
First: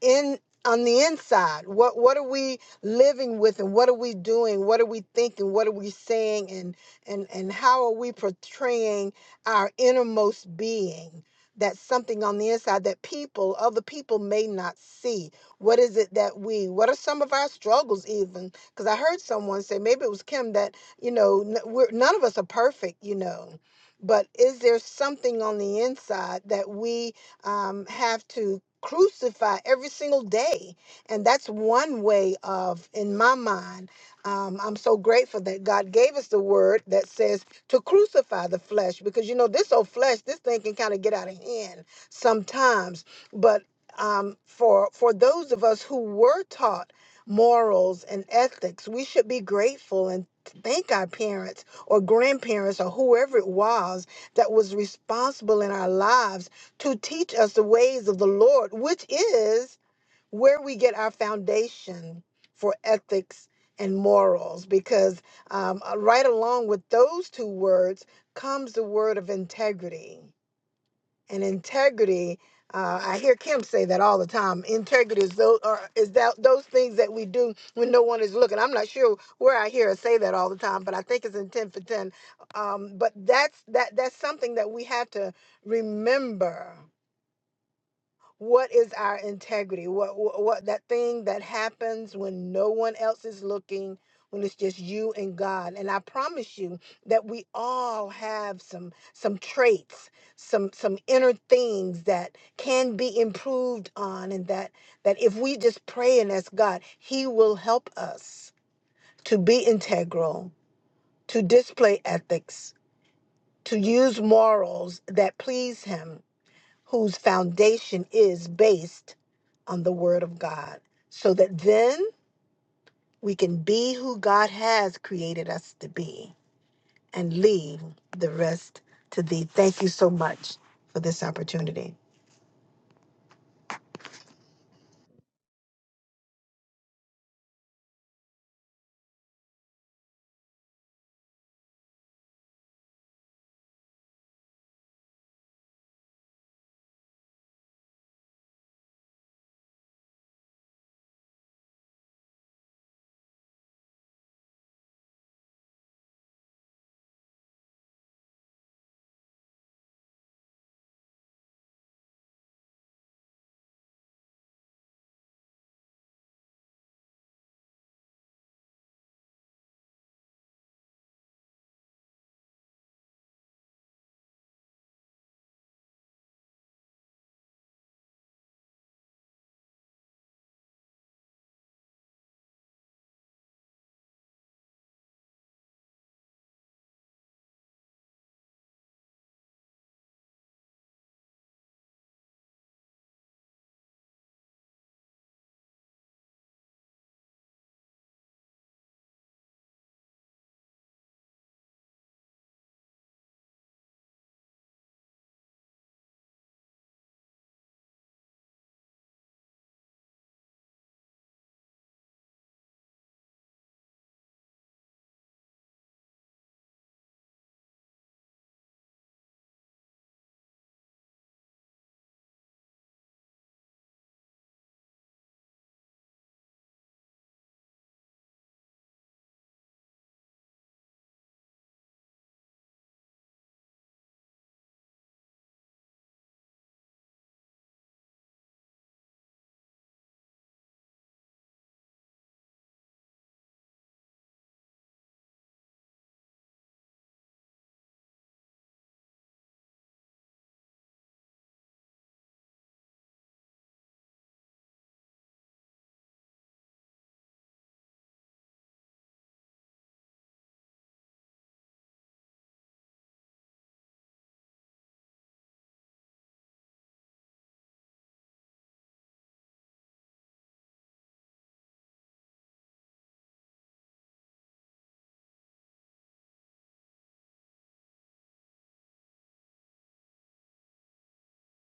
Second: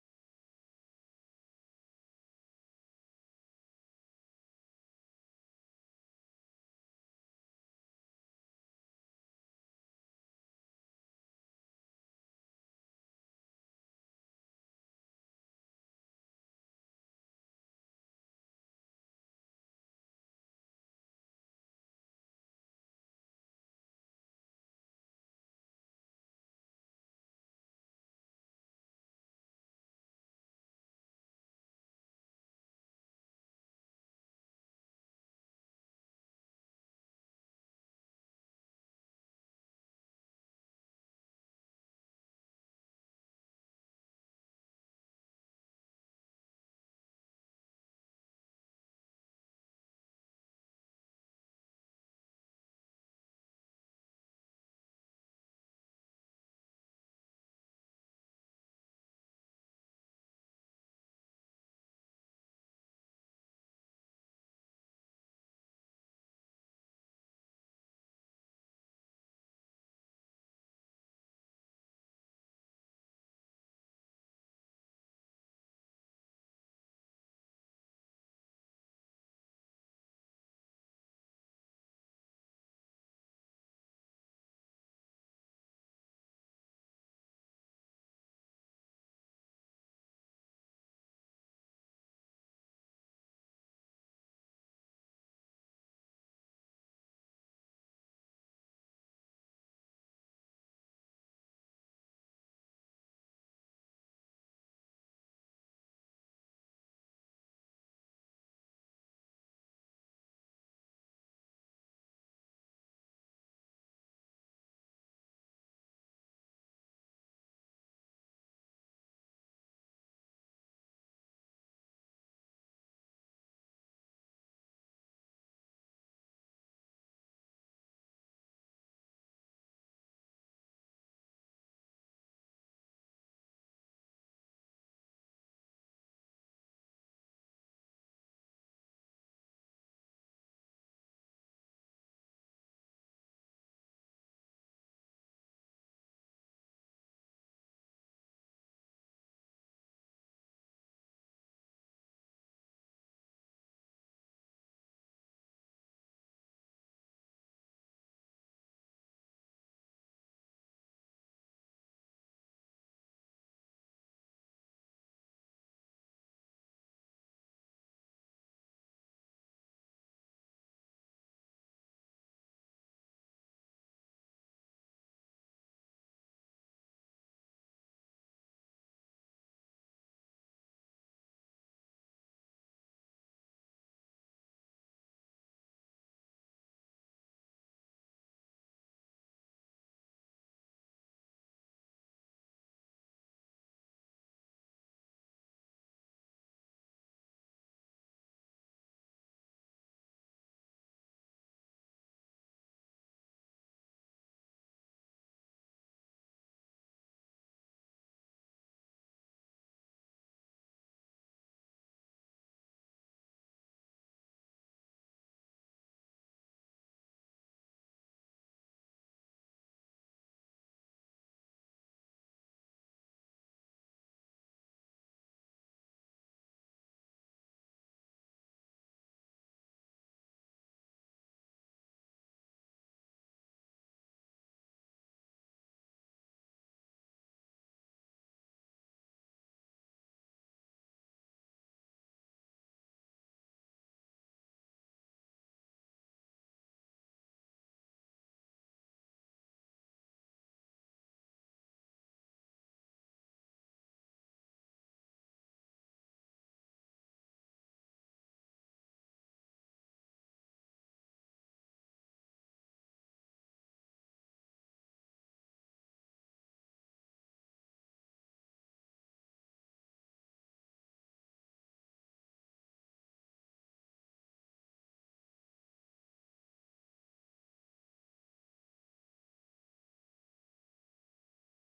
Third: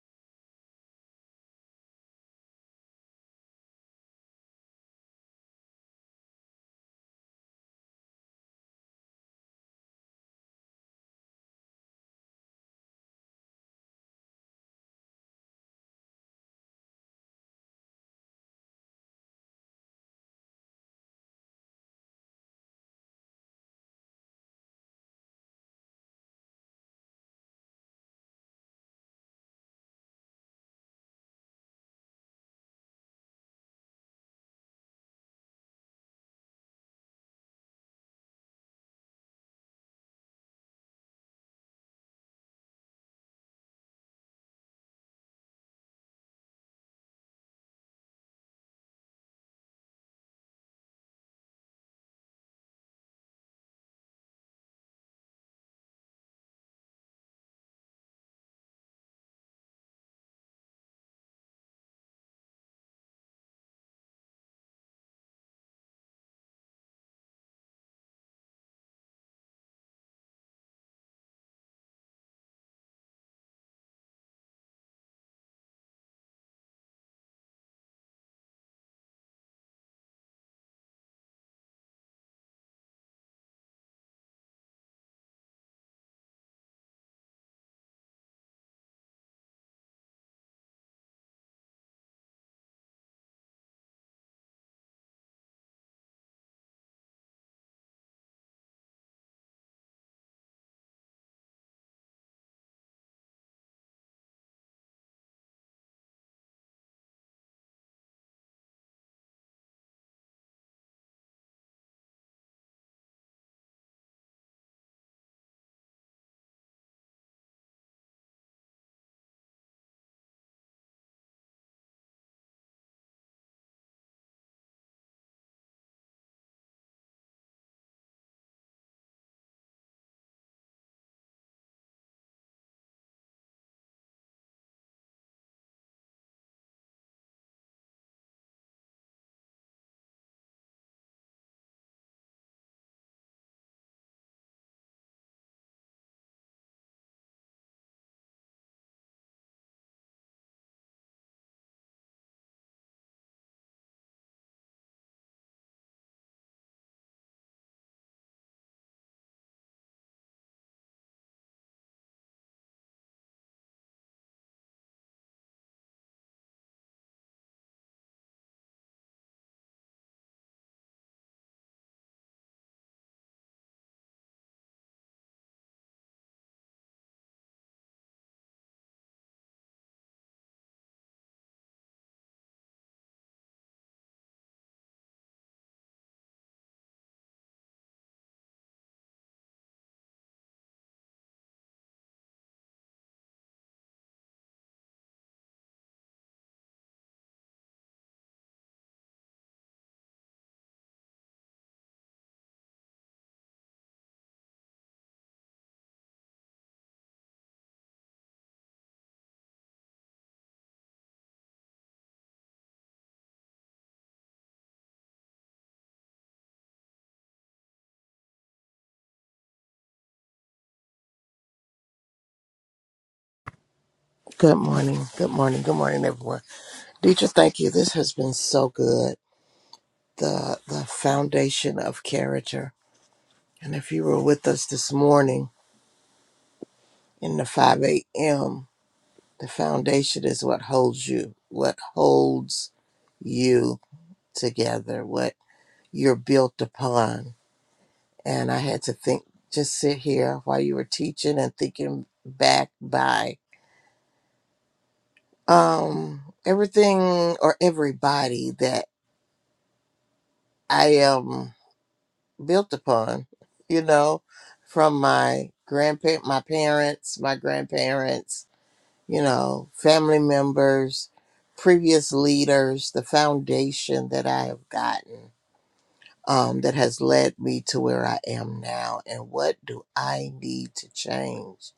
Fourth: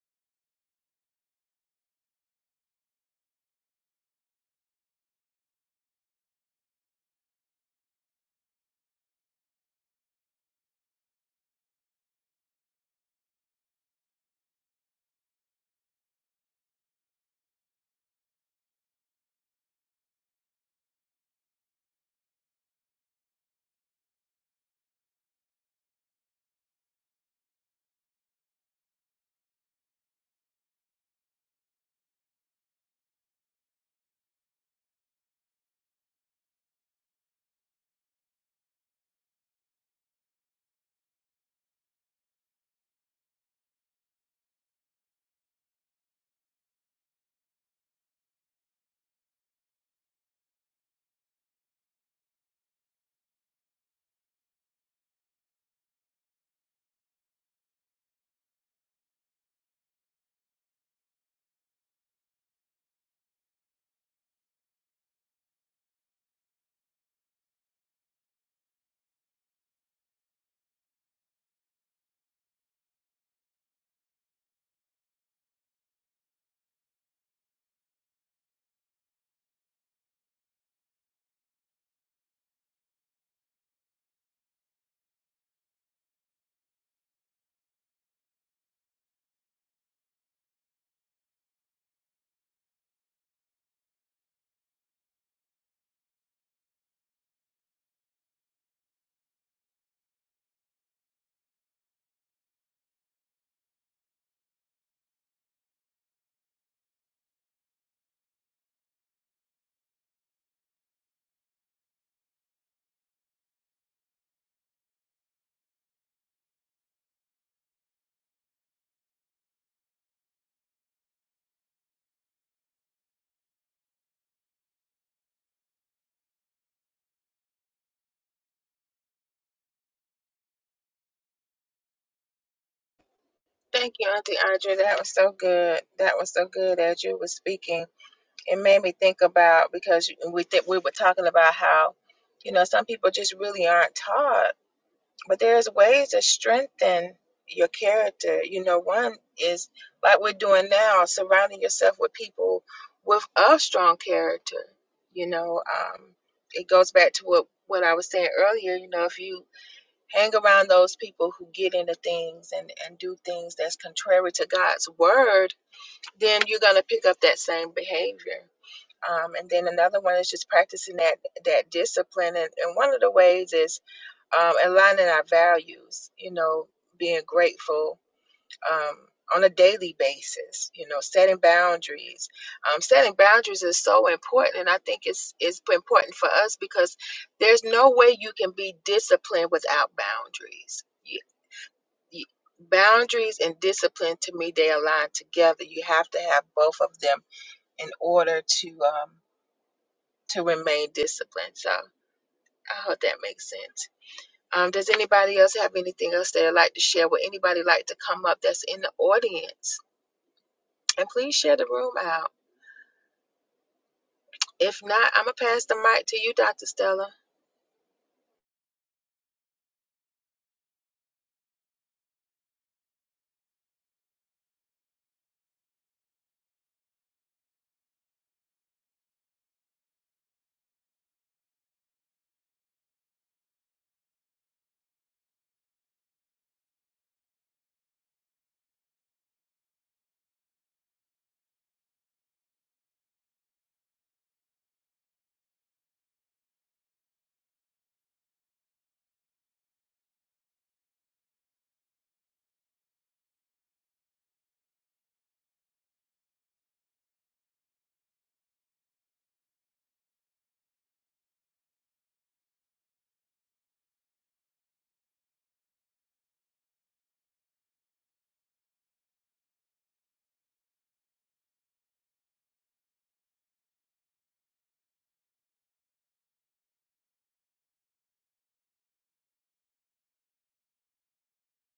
Speaker 3: in on the inside what what are we living with and what are we doing what are we thinking what are we saying and and and how are we portraying our innermost being that's something on the inside that people other people may not see what is it that we what are some of our struggles even because i heard someone say maybe it was kim that you know n- we're, none of us are perfect you know but is there something on the inside that we um, have to crucify every single day. And that's one way of, in my mind, um, I'm so grateful that God gave us the word that says to crucify the flesh because, you know, this old flesh, this thing can kind of get out of hand sometimes. But um, for for those of us who were taught morals and ethics, we should be grateful and thank our parents or grandparents or whoever it was that was responsible in our lives to teach us the ways of the Lord, which is where we get our foundation for ethics and morals. Because um, uh, right along with those two words comes the word of integrity. And integrity, uh, I hear Kim say that all the time. Integrity is those, or is that those things that we do when no one is looking. I'm not sure where I hear her say that all the time, but I think it's in 10 for 10. Um, but that's that that's something that we have to remember what is our integrity what, what what that thing that happens when no one else is looking when it's just you and god and i promise you that we all have some some traits some some inner things that can be improved on and that that if we just pray and ask god he will help us to be integral to display ethics to use morals that please him whose foundation is based on the Word of God, so that then we can be who God has created us to be and leave the rest to Thee. Thank you so much for this opportunity.
Speaker 1: Thank you, Auntie Audrey. That was so good. That was so good as you were speaking. It made me think about because you- we think we were talking about how, you know, some people just really aren't taught But there's ways to strengthen your character. You know, one is like we're doing now, surrounding yourself with people with a strong character. You know, um, it goes back to what what I was saying earlier. You know, if you hang around those people who get into things and and do things that's contrary to God's word, then you're gonna pick up that same behavior. Um, and then another one is just practicing that that discipline. And, and one of the ways is um, aligning our values, you know, being grateful um, on a daily basis, you know, setting boundaries. Um, setting boundaries is so important, and I think it's, it's important for us because there's no way you can be disciplined without boundaries. You, you, boundaries and discipline, to me, they align together. You have to have both of them in order to um, to remain disciplined. So I hope that makes sense. Um, does anybody else have anything else they'd like to share? Would anybody like to come up that's in the audience? And please share the room out. If not, I'm going to pass the mic to you, Dr. Stella.
Speaker 4: Good morning. Good morning. Good morning, everyone. Deidre, thank you. This has been so good. The the foundation of character. And if you were with us this morning in the 5 a.m., the foundation is what holds you, what holds you together, what you're built upon. And I had to think, just sit here while you were teaching and thinking back by um everything or everybody that I am. built upon, you know, from my grandpa, my parents, my grandparents, you know, family members, previous leaders, the foundation that I have gotten um, that has led me to where I am now. And what do I need to change?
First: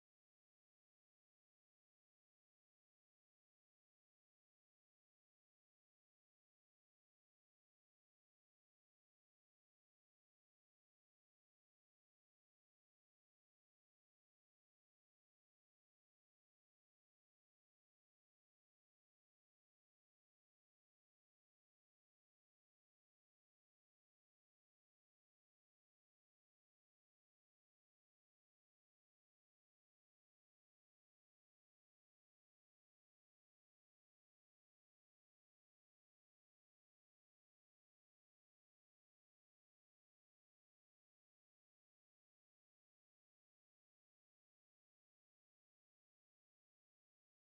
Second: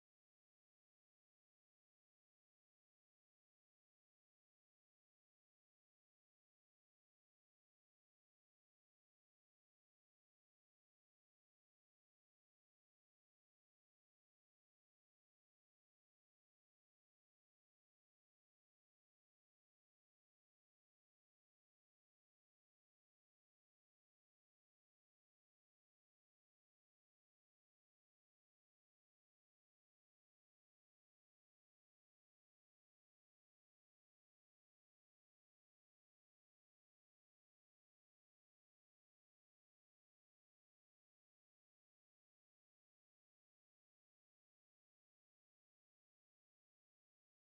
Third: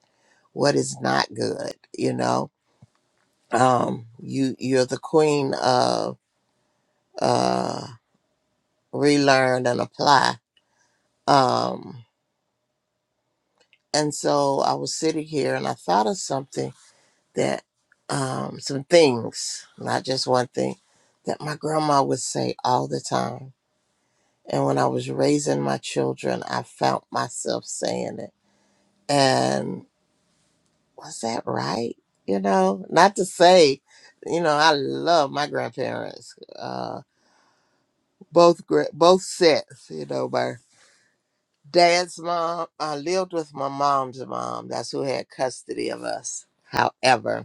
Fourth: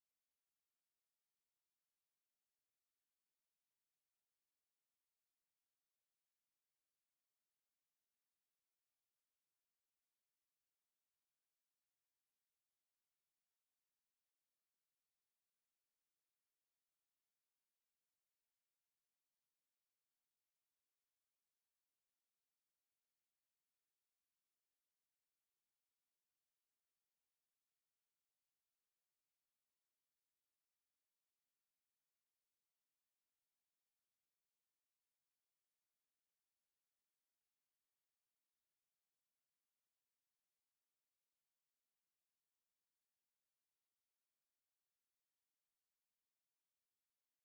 Speaker 4: What is not good? You know, um, you you're the queen of uh, relearn and apply. Um, And so I was sitting here and I thought of something that, um, some things, not just one thing, that my grandma would say all the time. And when I was raising my children, I found myself saying it. And was that right? You know, not to say, you know, I love my grandparents, uh, both gra- both sets. You know, my dad's mom. I lived with my mom's mom. That's who had custody of us. However,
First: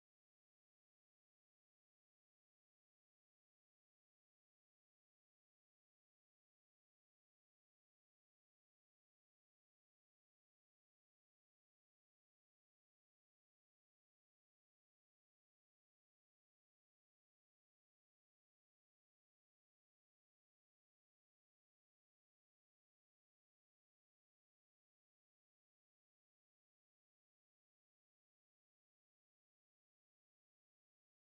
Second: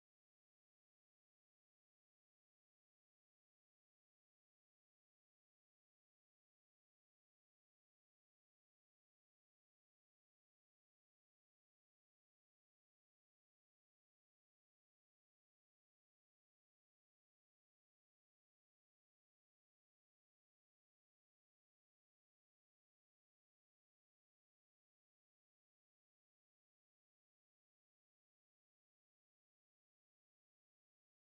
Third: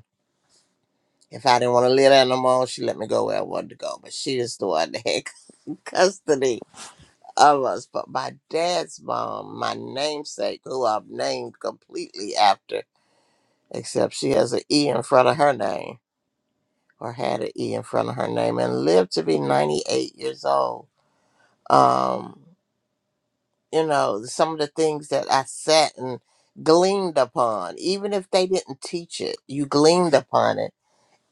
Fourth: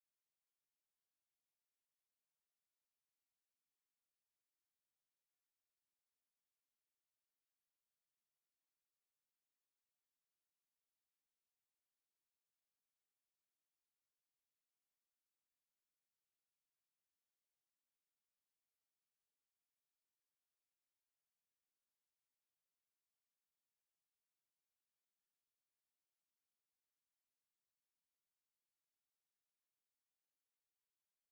Speaker 4: If I didn't want to live there no more, she let me go where I wanted to go. But she is the one that had [laughs] custody of us. But my dad's mom, my namesake, who I've named completely after, except she has an E in front of her name, or had an E in front of her name, and lived to be 98 years old. Um, you know, some of the things that I sat and gleaned upon, even if they didn't teach it, you gleaned upon it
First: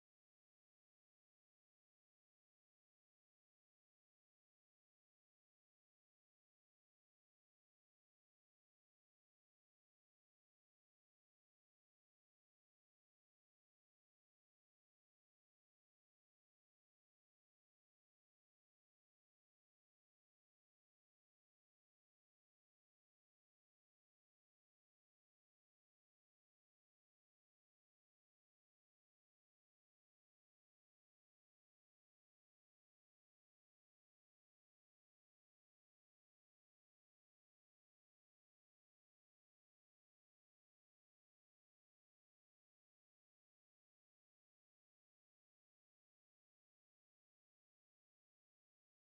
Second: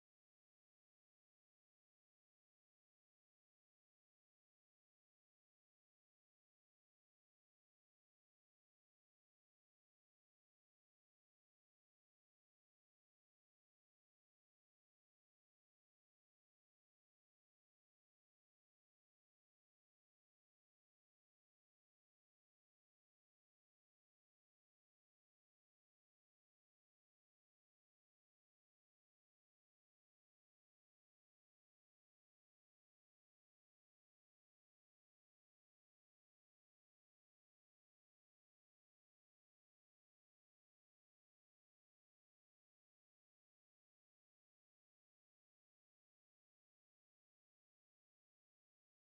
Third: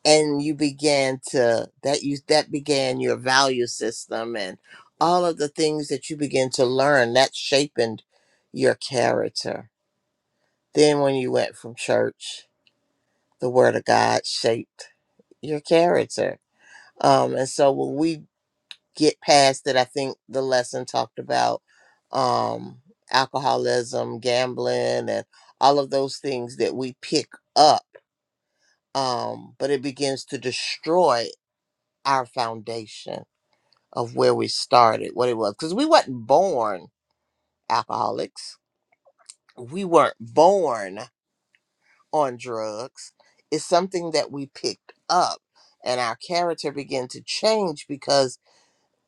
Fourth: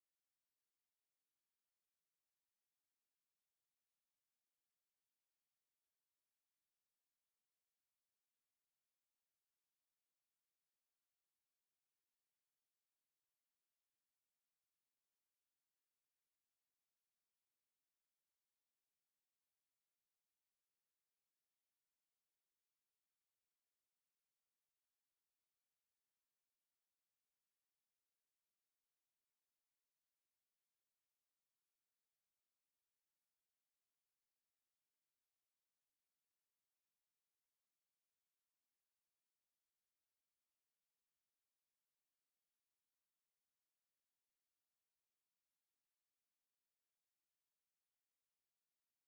Speaker 4: and you began to that you that began your value system and all of the things that you began to learn that shaped your character then when you went from church the word of god shaped your character um and so when we get past it i think the lesson talked about um alcoholism gambling and all of those things that we pick up um but it begins to destroy our foundation of where we started, what it was, because we wasn't born alcoholics. We weren't born on drugs. It's something that we picked up, and our character began to change because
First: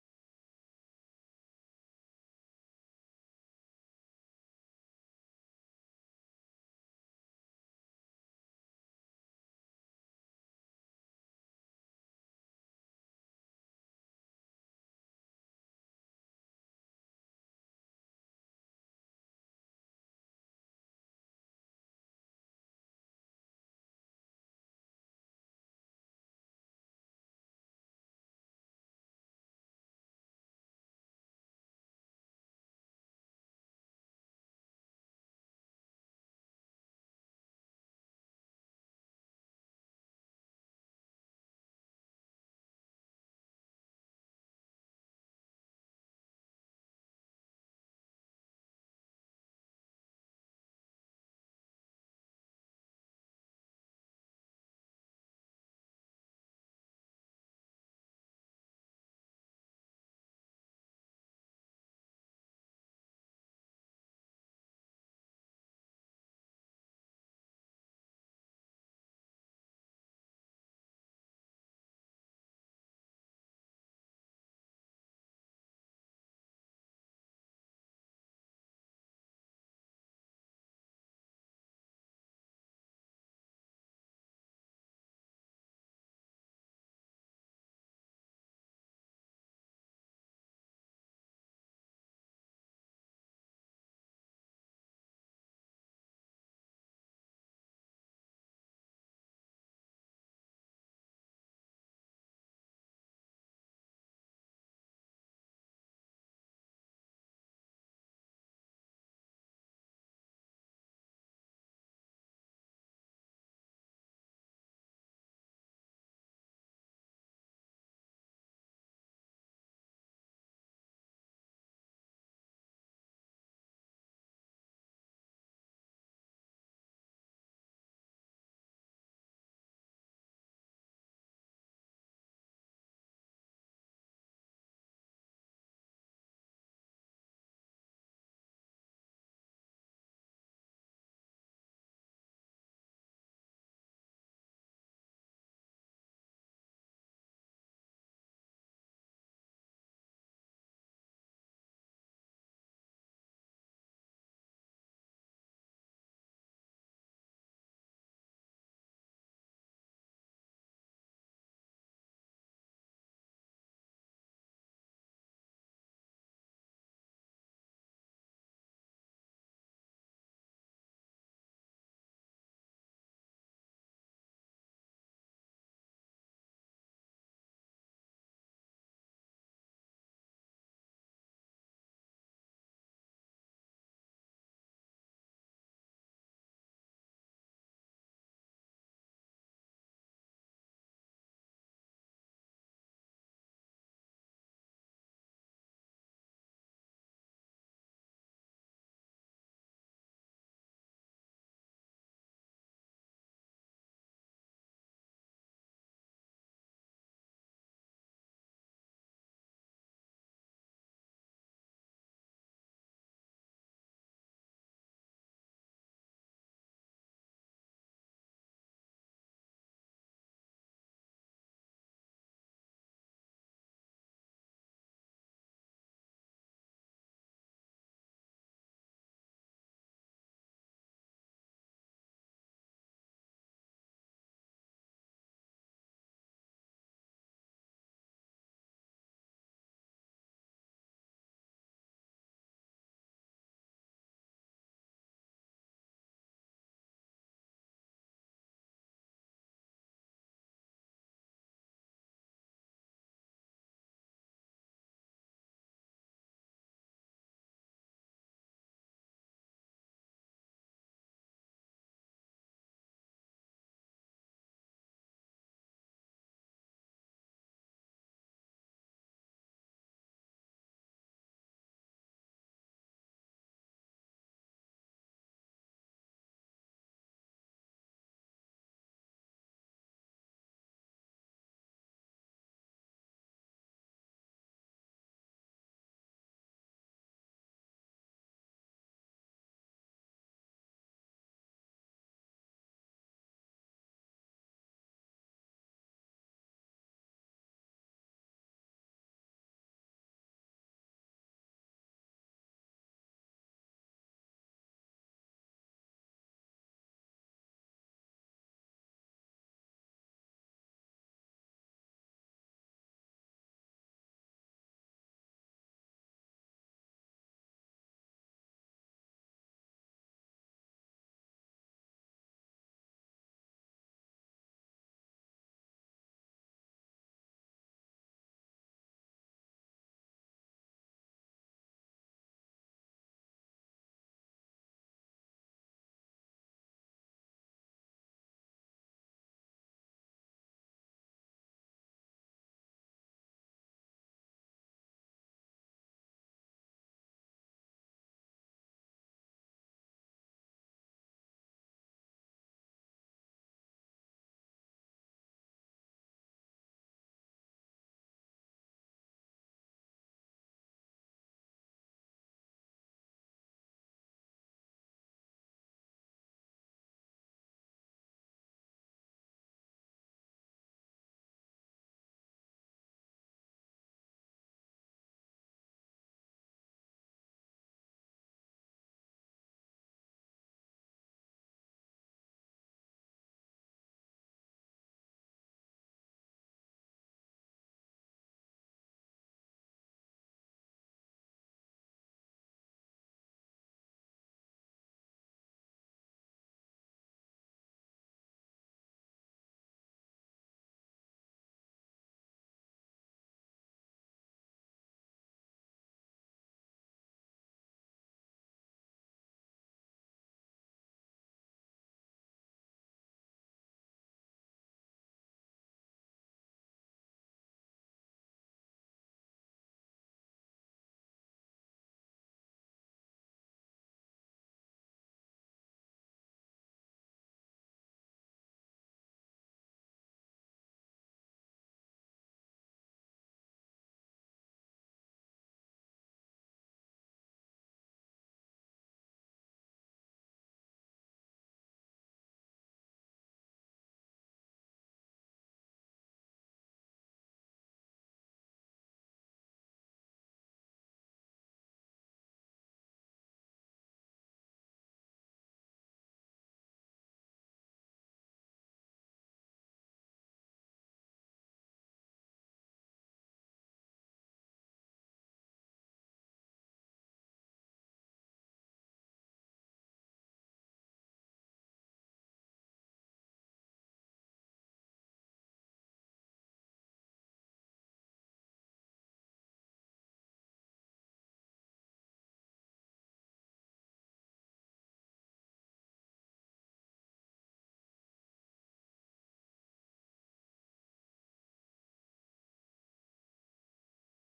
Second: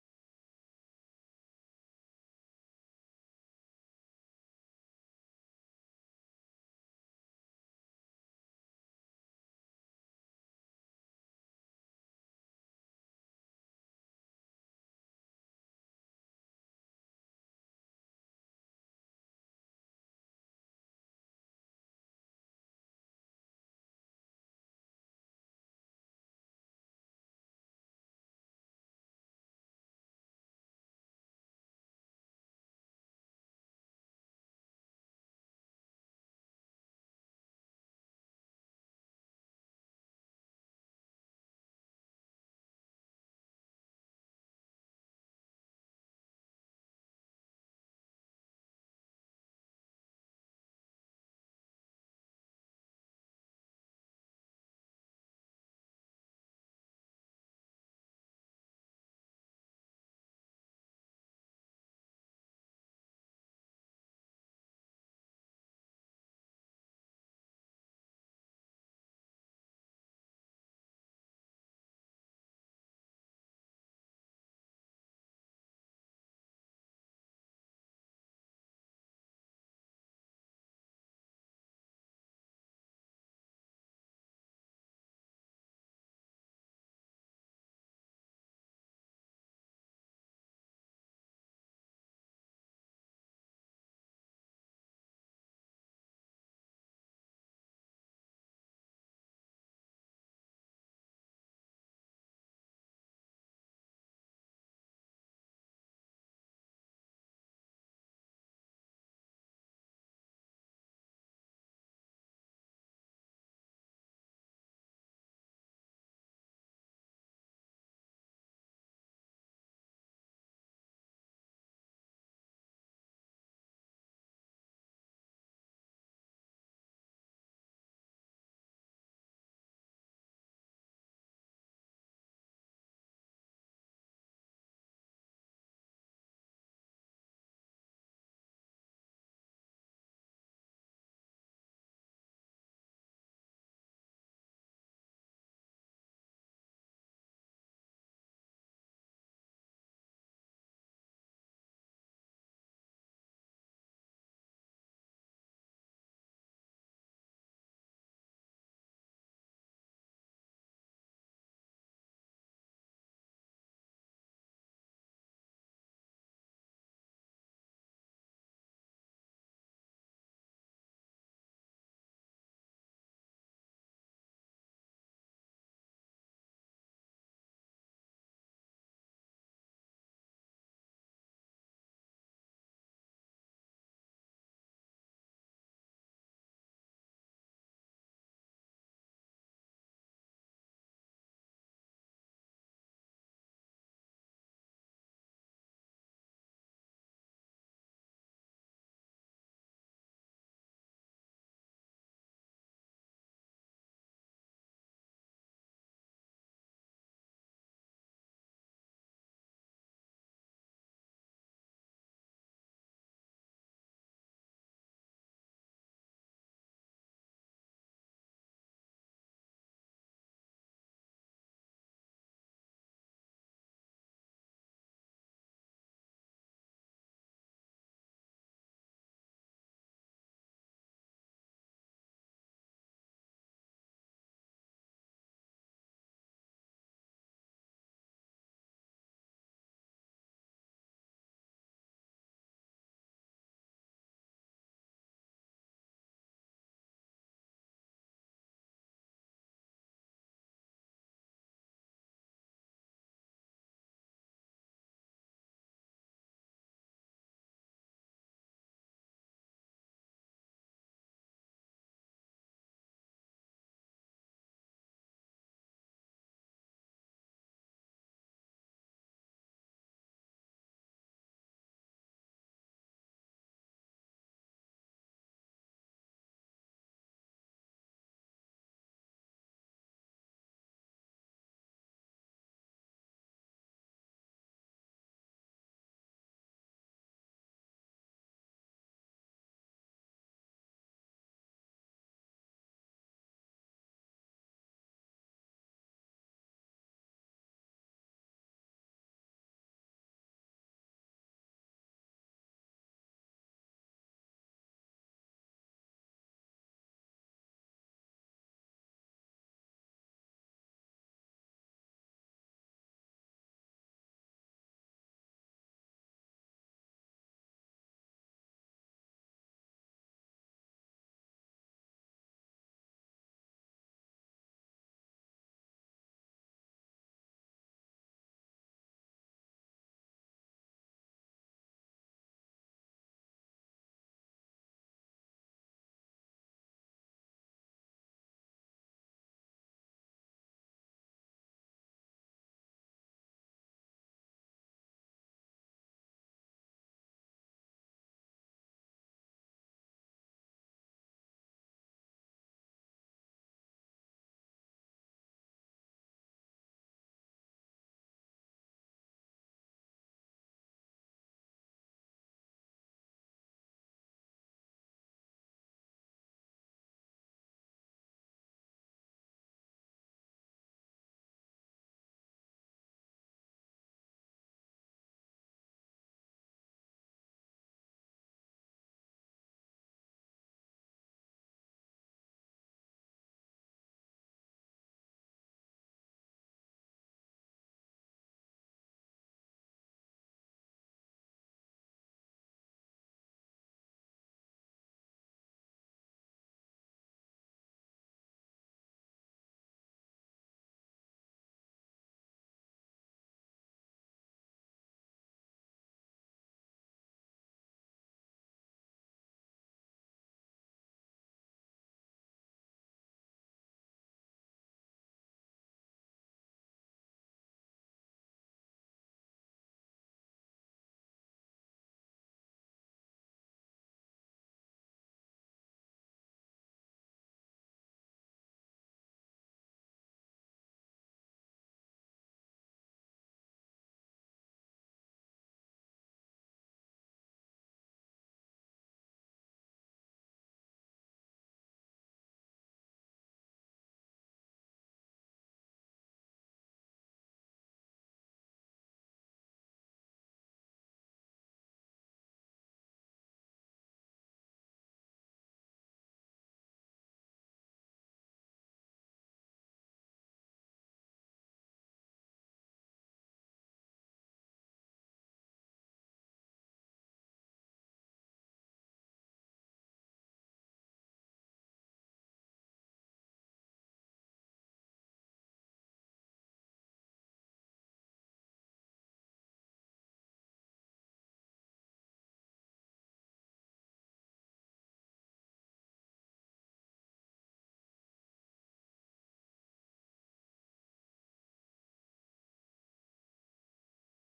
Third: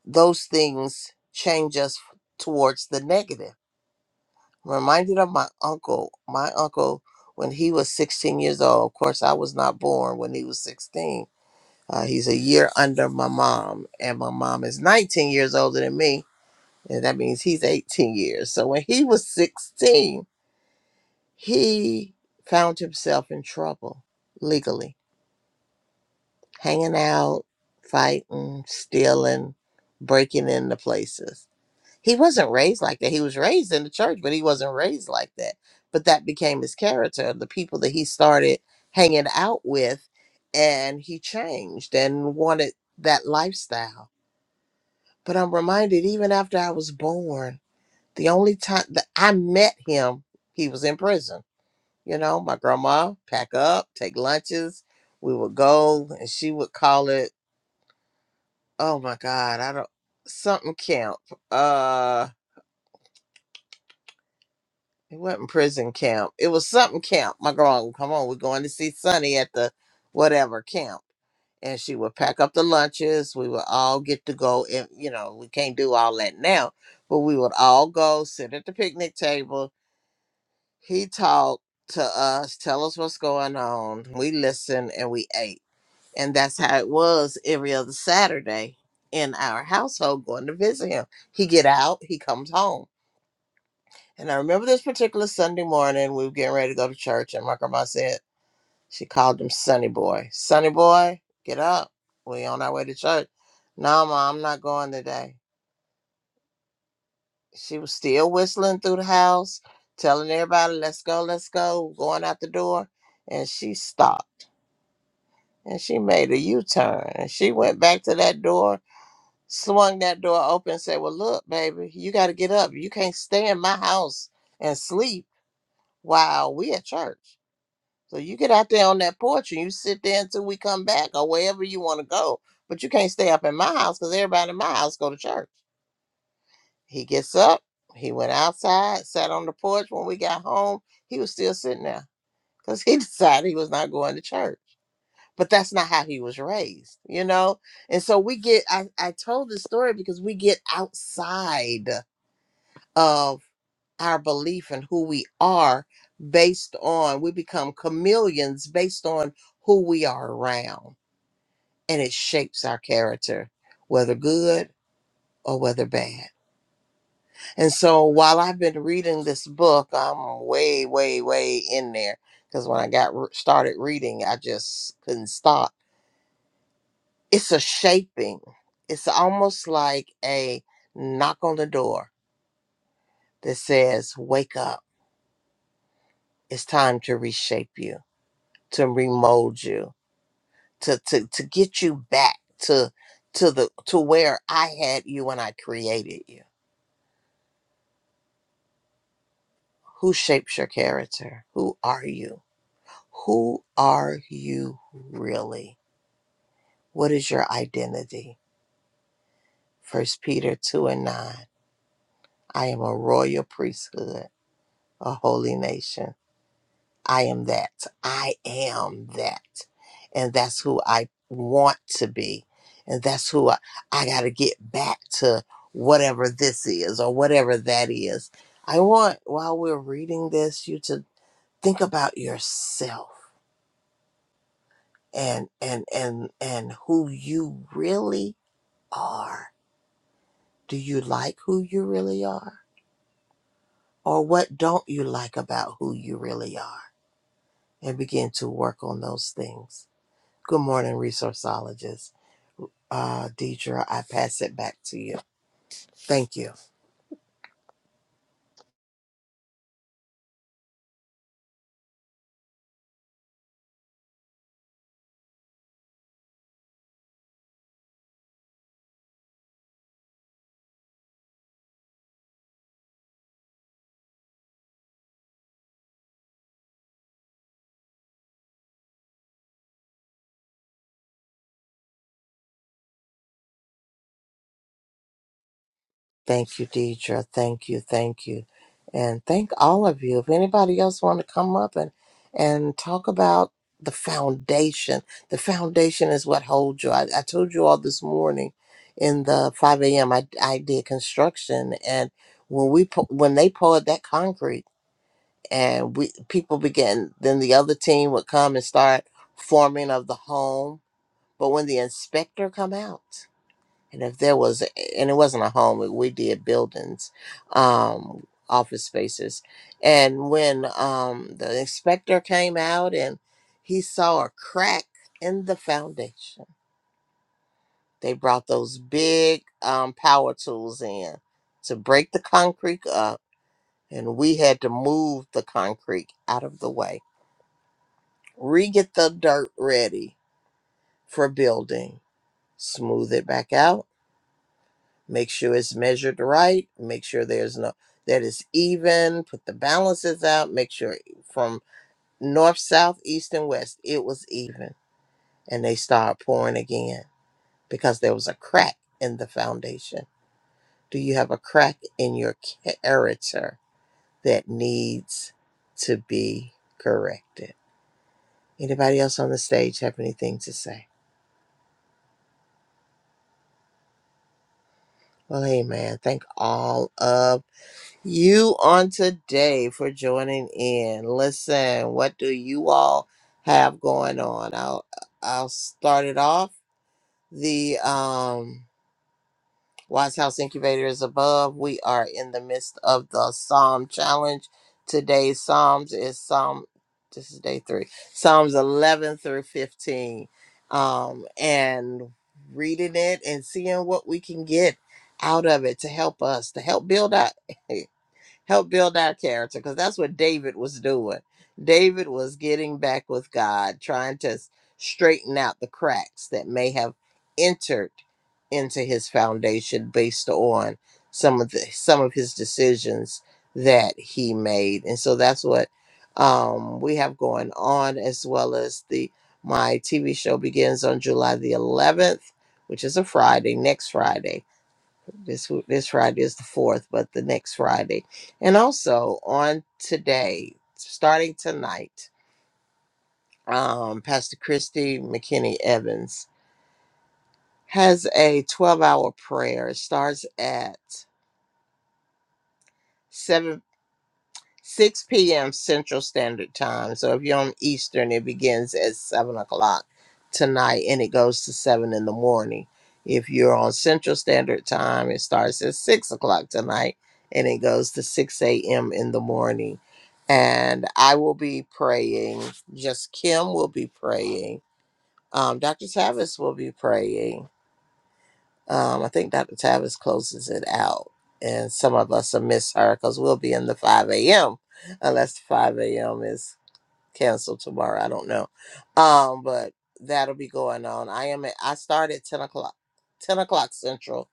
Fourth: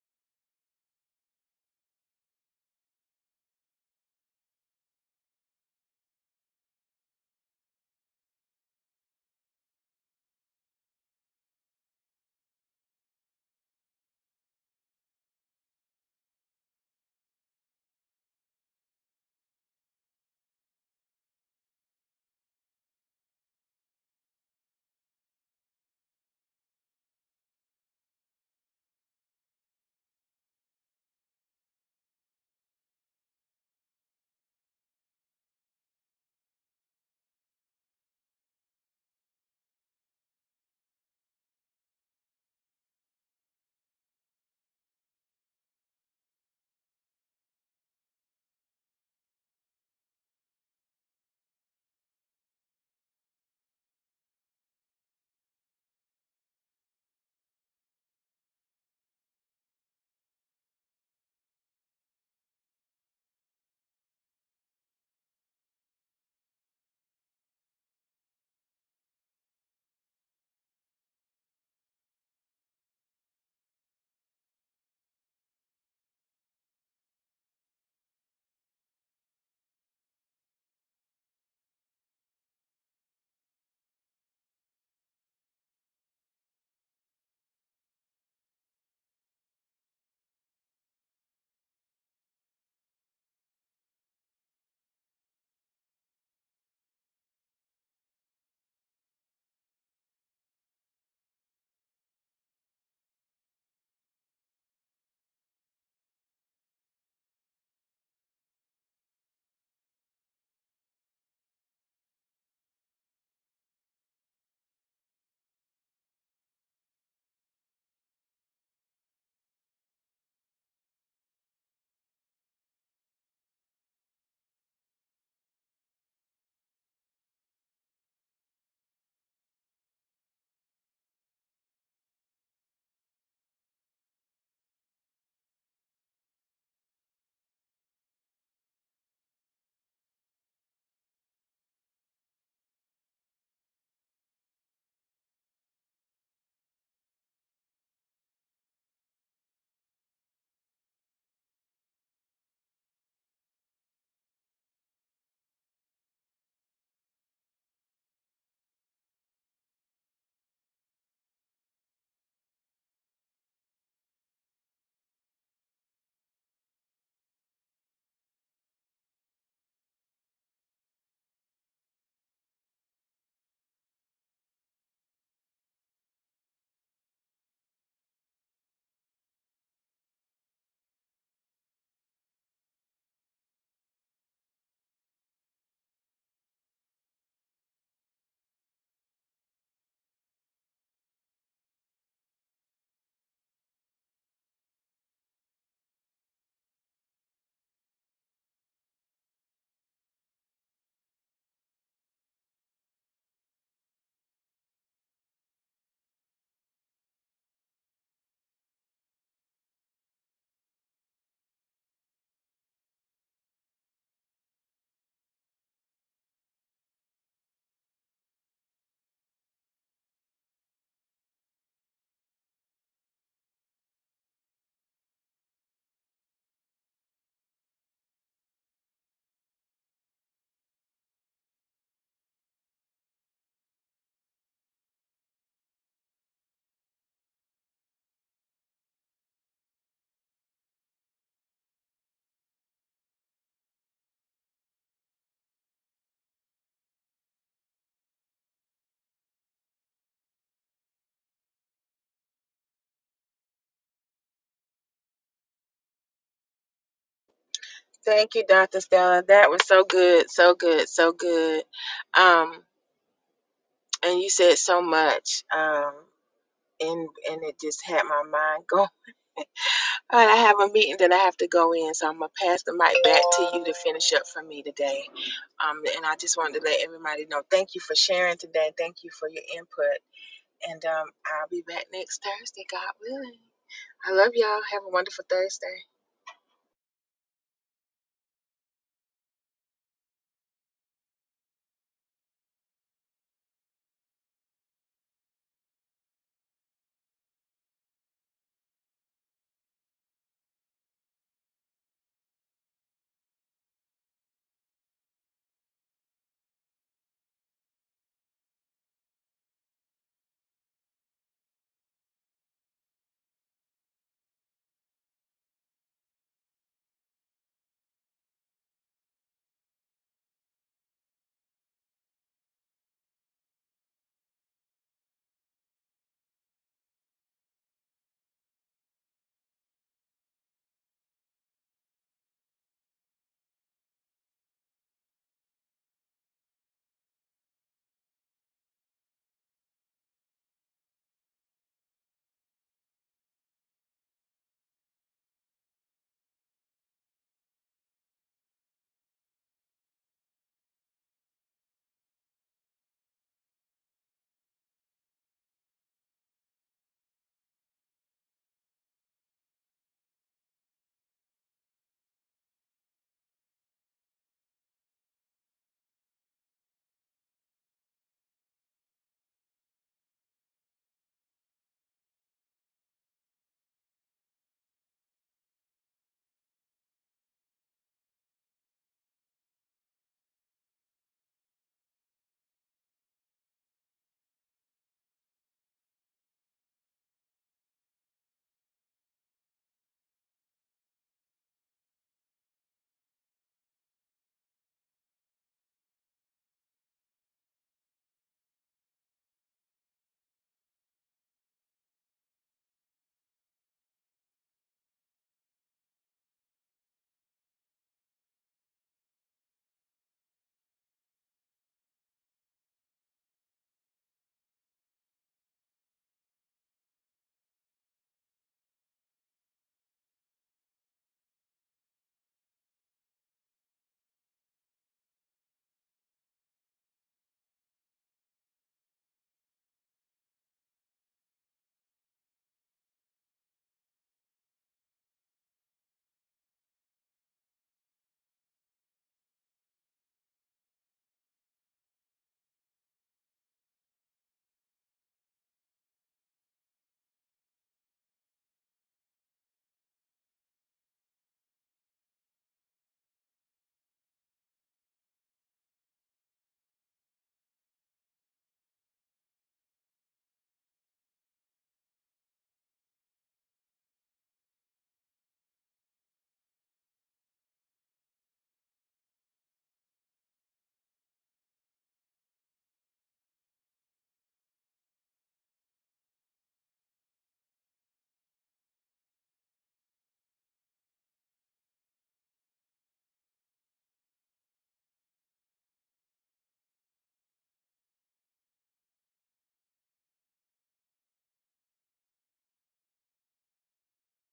Speaker 4: those things change us towards the negative. I'm reminded of my uncle. My uncle, when he was 16 years old, of course, I was not born when he was 16. Uh, he's a year under my mom, and my mom is 19 years older than me And that means he's 18 years. So when he was 16, he found himself in trouble legally, hanging out, fighting, stealing, breaking into places. He wasn't raised like that. He was raised in the church, but he wasn't raised like that. But that became his character. The people that he started hanging out with, and he changed and wanted that lifestyle. But I'm reminded, even after I was born, The only time that I met him, he was in prison. You know, my grandma pack up, take lunches. We would go, and she would call it. Oh my God, I don't something camp. Uh, it wasn't prison camp. It was something camp. My grandma, would, come on, we're going to see Sonny at the whatever camp, and she would pack up the lunches. We would all get to go. And you know, we can't do all that now, but we would all go sit at the picnic table He talked to us, tell us what's going on. We listened and we ate. And that's how it was every other Saturday in our household going to visit him. He get out, he comes home. And I remember this particular Sunday morning, we were getting ready to go to church, and my grandma said, she called him Sonny Boy. Sonny Boy, get up. We on our way to church. No, ma, I'm not going today. she was still whistling through the house, telling everybody, let's go, let's go, going out the door. And she stopped and she made a U turn and she went back to that door, swung that door open, and said, Well, look, baby, you got to get up. You can't stay in my house and sleep while we at church. So you get out there on that porch and you sit there until we come back or wherever you want to go. But you can't stay up in my house because everybody in my house go to church. He gets up. He went outside, sat on the porch. When we got home, he was still sitting there because he [laughs] decided he was not going to church. But that's not how he was raised, you know? And so we get, I, I told this story because we get outside of our belief in who we are based on, we become chameleons based on who we are around. And it shapes our character, whether good or whether bad. And so while I've been reading this book, I'm way, way, way in there because when I got re- started reading, I just couldn't stop. It's a shaping. It's almost like a knock on the door that says, "Wake up! It's time to reshape you, to remold you, to to to get you back to to the to where I had you when I created you." Who shapes your character? Who are you? Who are you really? What is your identity? First Peter 2 and 9. I am a royal priesthood, a holy nation. I am that. I am that. And that's who I want to be. And that's who I, I got to get back to whatever this is or whatever that is. I want, while we're reading this, you to think about yourself and and and and who you really are. Do you like who you really are? Or what don't you like about who you really are? And begin to work on those things. Good morning, resourceologist. Uh, Deidre, I pass it back to you. Thank you.
Speaker 1: Thank you, Dr. Stella. That was so good, so good, so good. Um, and you said so much. Um, and and it just had my mind [laughs] go. All right, I have a meeting that I have to go in, so I'm gonna pass the mic back to you to finish up for me today. Um, and I just wanted to let everybody know. Thank you for sharing today. Thank you for your input. And um, I'll be back next Thursday, God willing. I love y'all. Have a wonderful Thursday.
Speaker 4: Thank you, Deidre. Thank you. Thank you. And thank all of you. If anybody else want to come up and, and talk about the foundation, the foundation is what holds you. I, I told you all this morning in the 5 a.m. I, I did construction and when we, pou- when they poured that concrete, and we people began then the other team would come and start forming of the home but when the inspector come out and if there was and it wasn't a home we did buildings um office spaces and when um the inspector came out and he saw a crack in the foundation they brought those big um, power tools in to break the concrete up and we had to move the concrete out of the way re-get the dirt ready for building smooth it back out make sure it's measured right make sure there's no that is even put the balances out make sure from north south east and west it was even and they start pouring again because there was a crack in the foundation do you have a crack in your character that needs to be corrected anybody else on the stage have anything to say Well, hey, man! Thank all of you on today for joining in. Listen, what do you all have going on? I'll I'll start it off. The um Wise House Incubator is above. We are in the midst of the Psalm Challenge. Today's Psalms is Psalm, this is day three, Psalms 11 through 15. Um, and reading it and seeing what we can get out of it to help us, to help build up. [laughs] help build our character because that's what David was doing. David was getting back with God, trying to s- straighten out the cracks that may have entered into his foundation based on some of the some of his decisions that he made. And so that's what um, we have going on as well as the my TV show begins on July the 11th, which is a Friday, next Friday. This this Friday is the fourth, but the next Friday, and also on today, starting tonight, um, Pastor Christy McKinney Evans has a twelve-hour prayer. It starts at seven. 6 p.m. Central Standard Time. So if you're on Eastern, it begins at 7 o'clock tonight and it goes to 7 in the morning. If you're on Central Standard Time, it starts at 6 o'clock tonight and it goes to 6 a.m. in the morning. And I will be praying, just Kim will be praying. Um, Dr. Tavis will be praying. Um, I think Dr. Tavis closes it out, and some of us will miss her because we'll be in the 5 a.m. unless the 5 a.m. is canceled tomorrow. I don't know, um, but that'll be going on. I am. At, I start at 10 o'clock, 10 o'clock Central,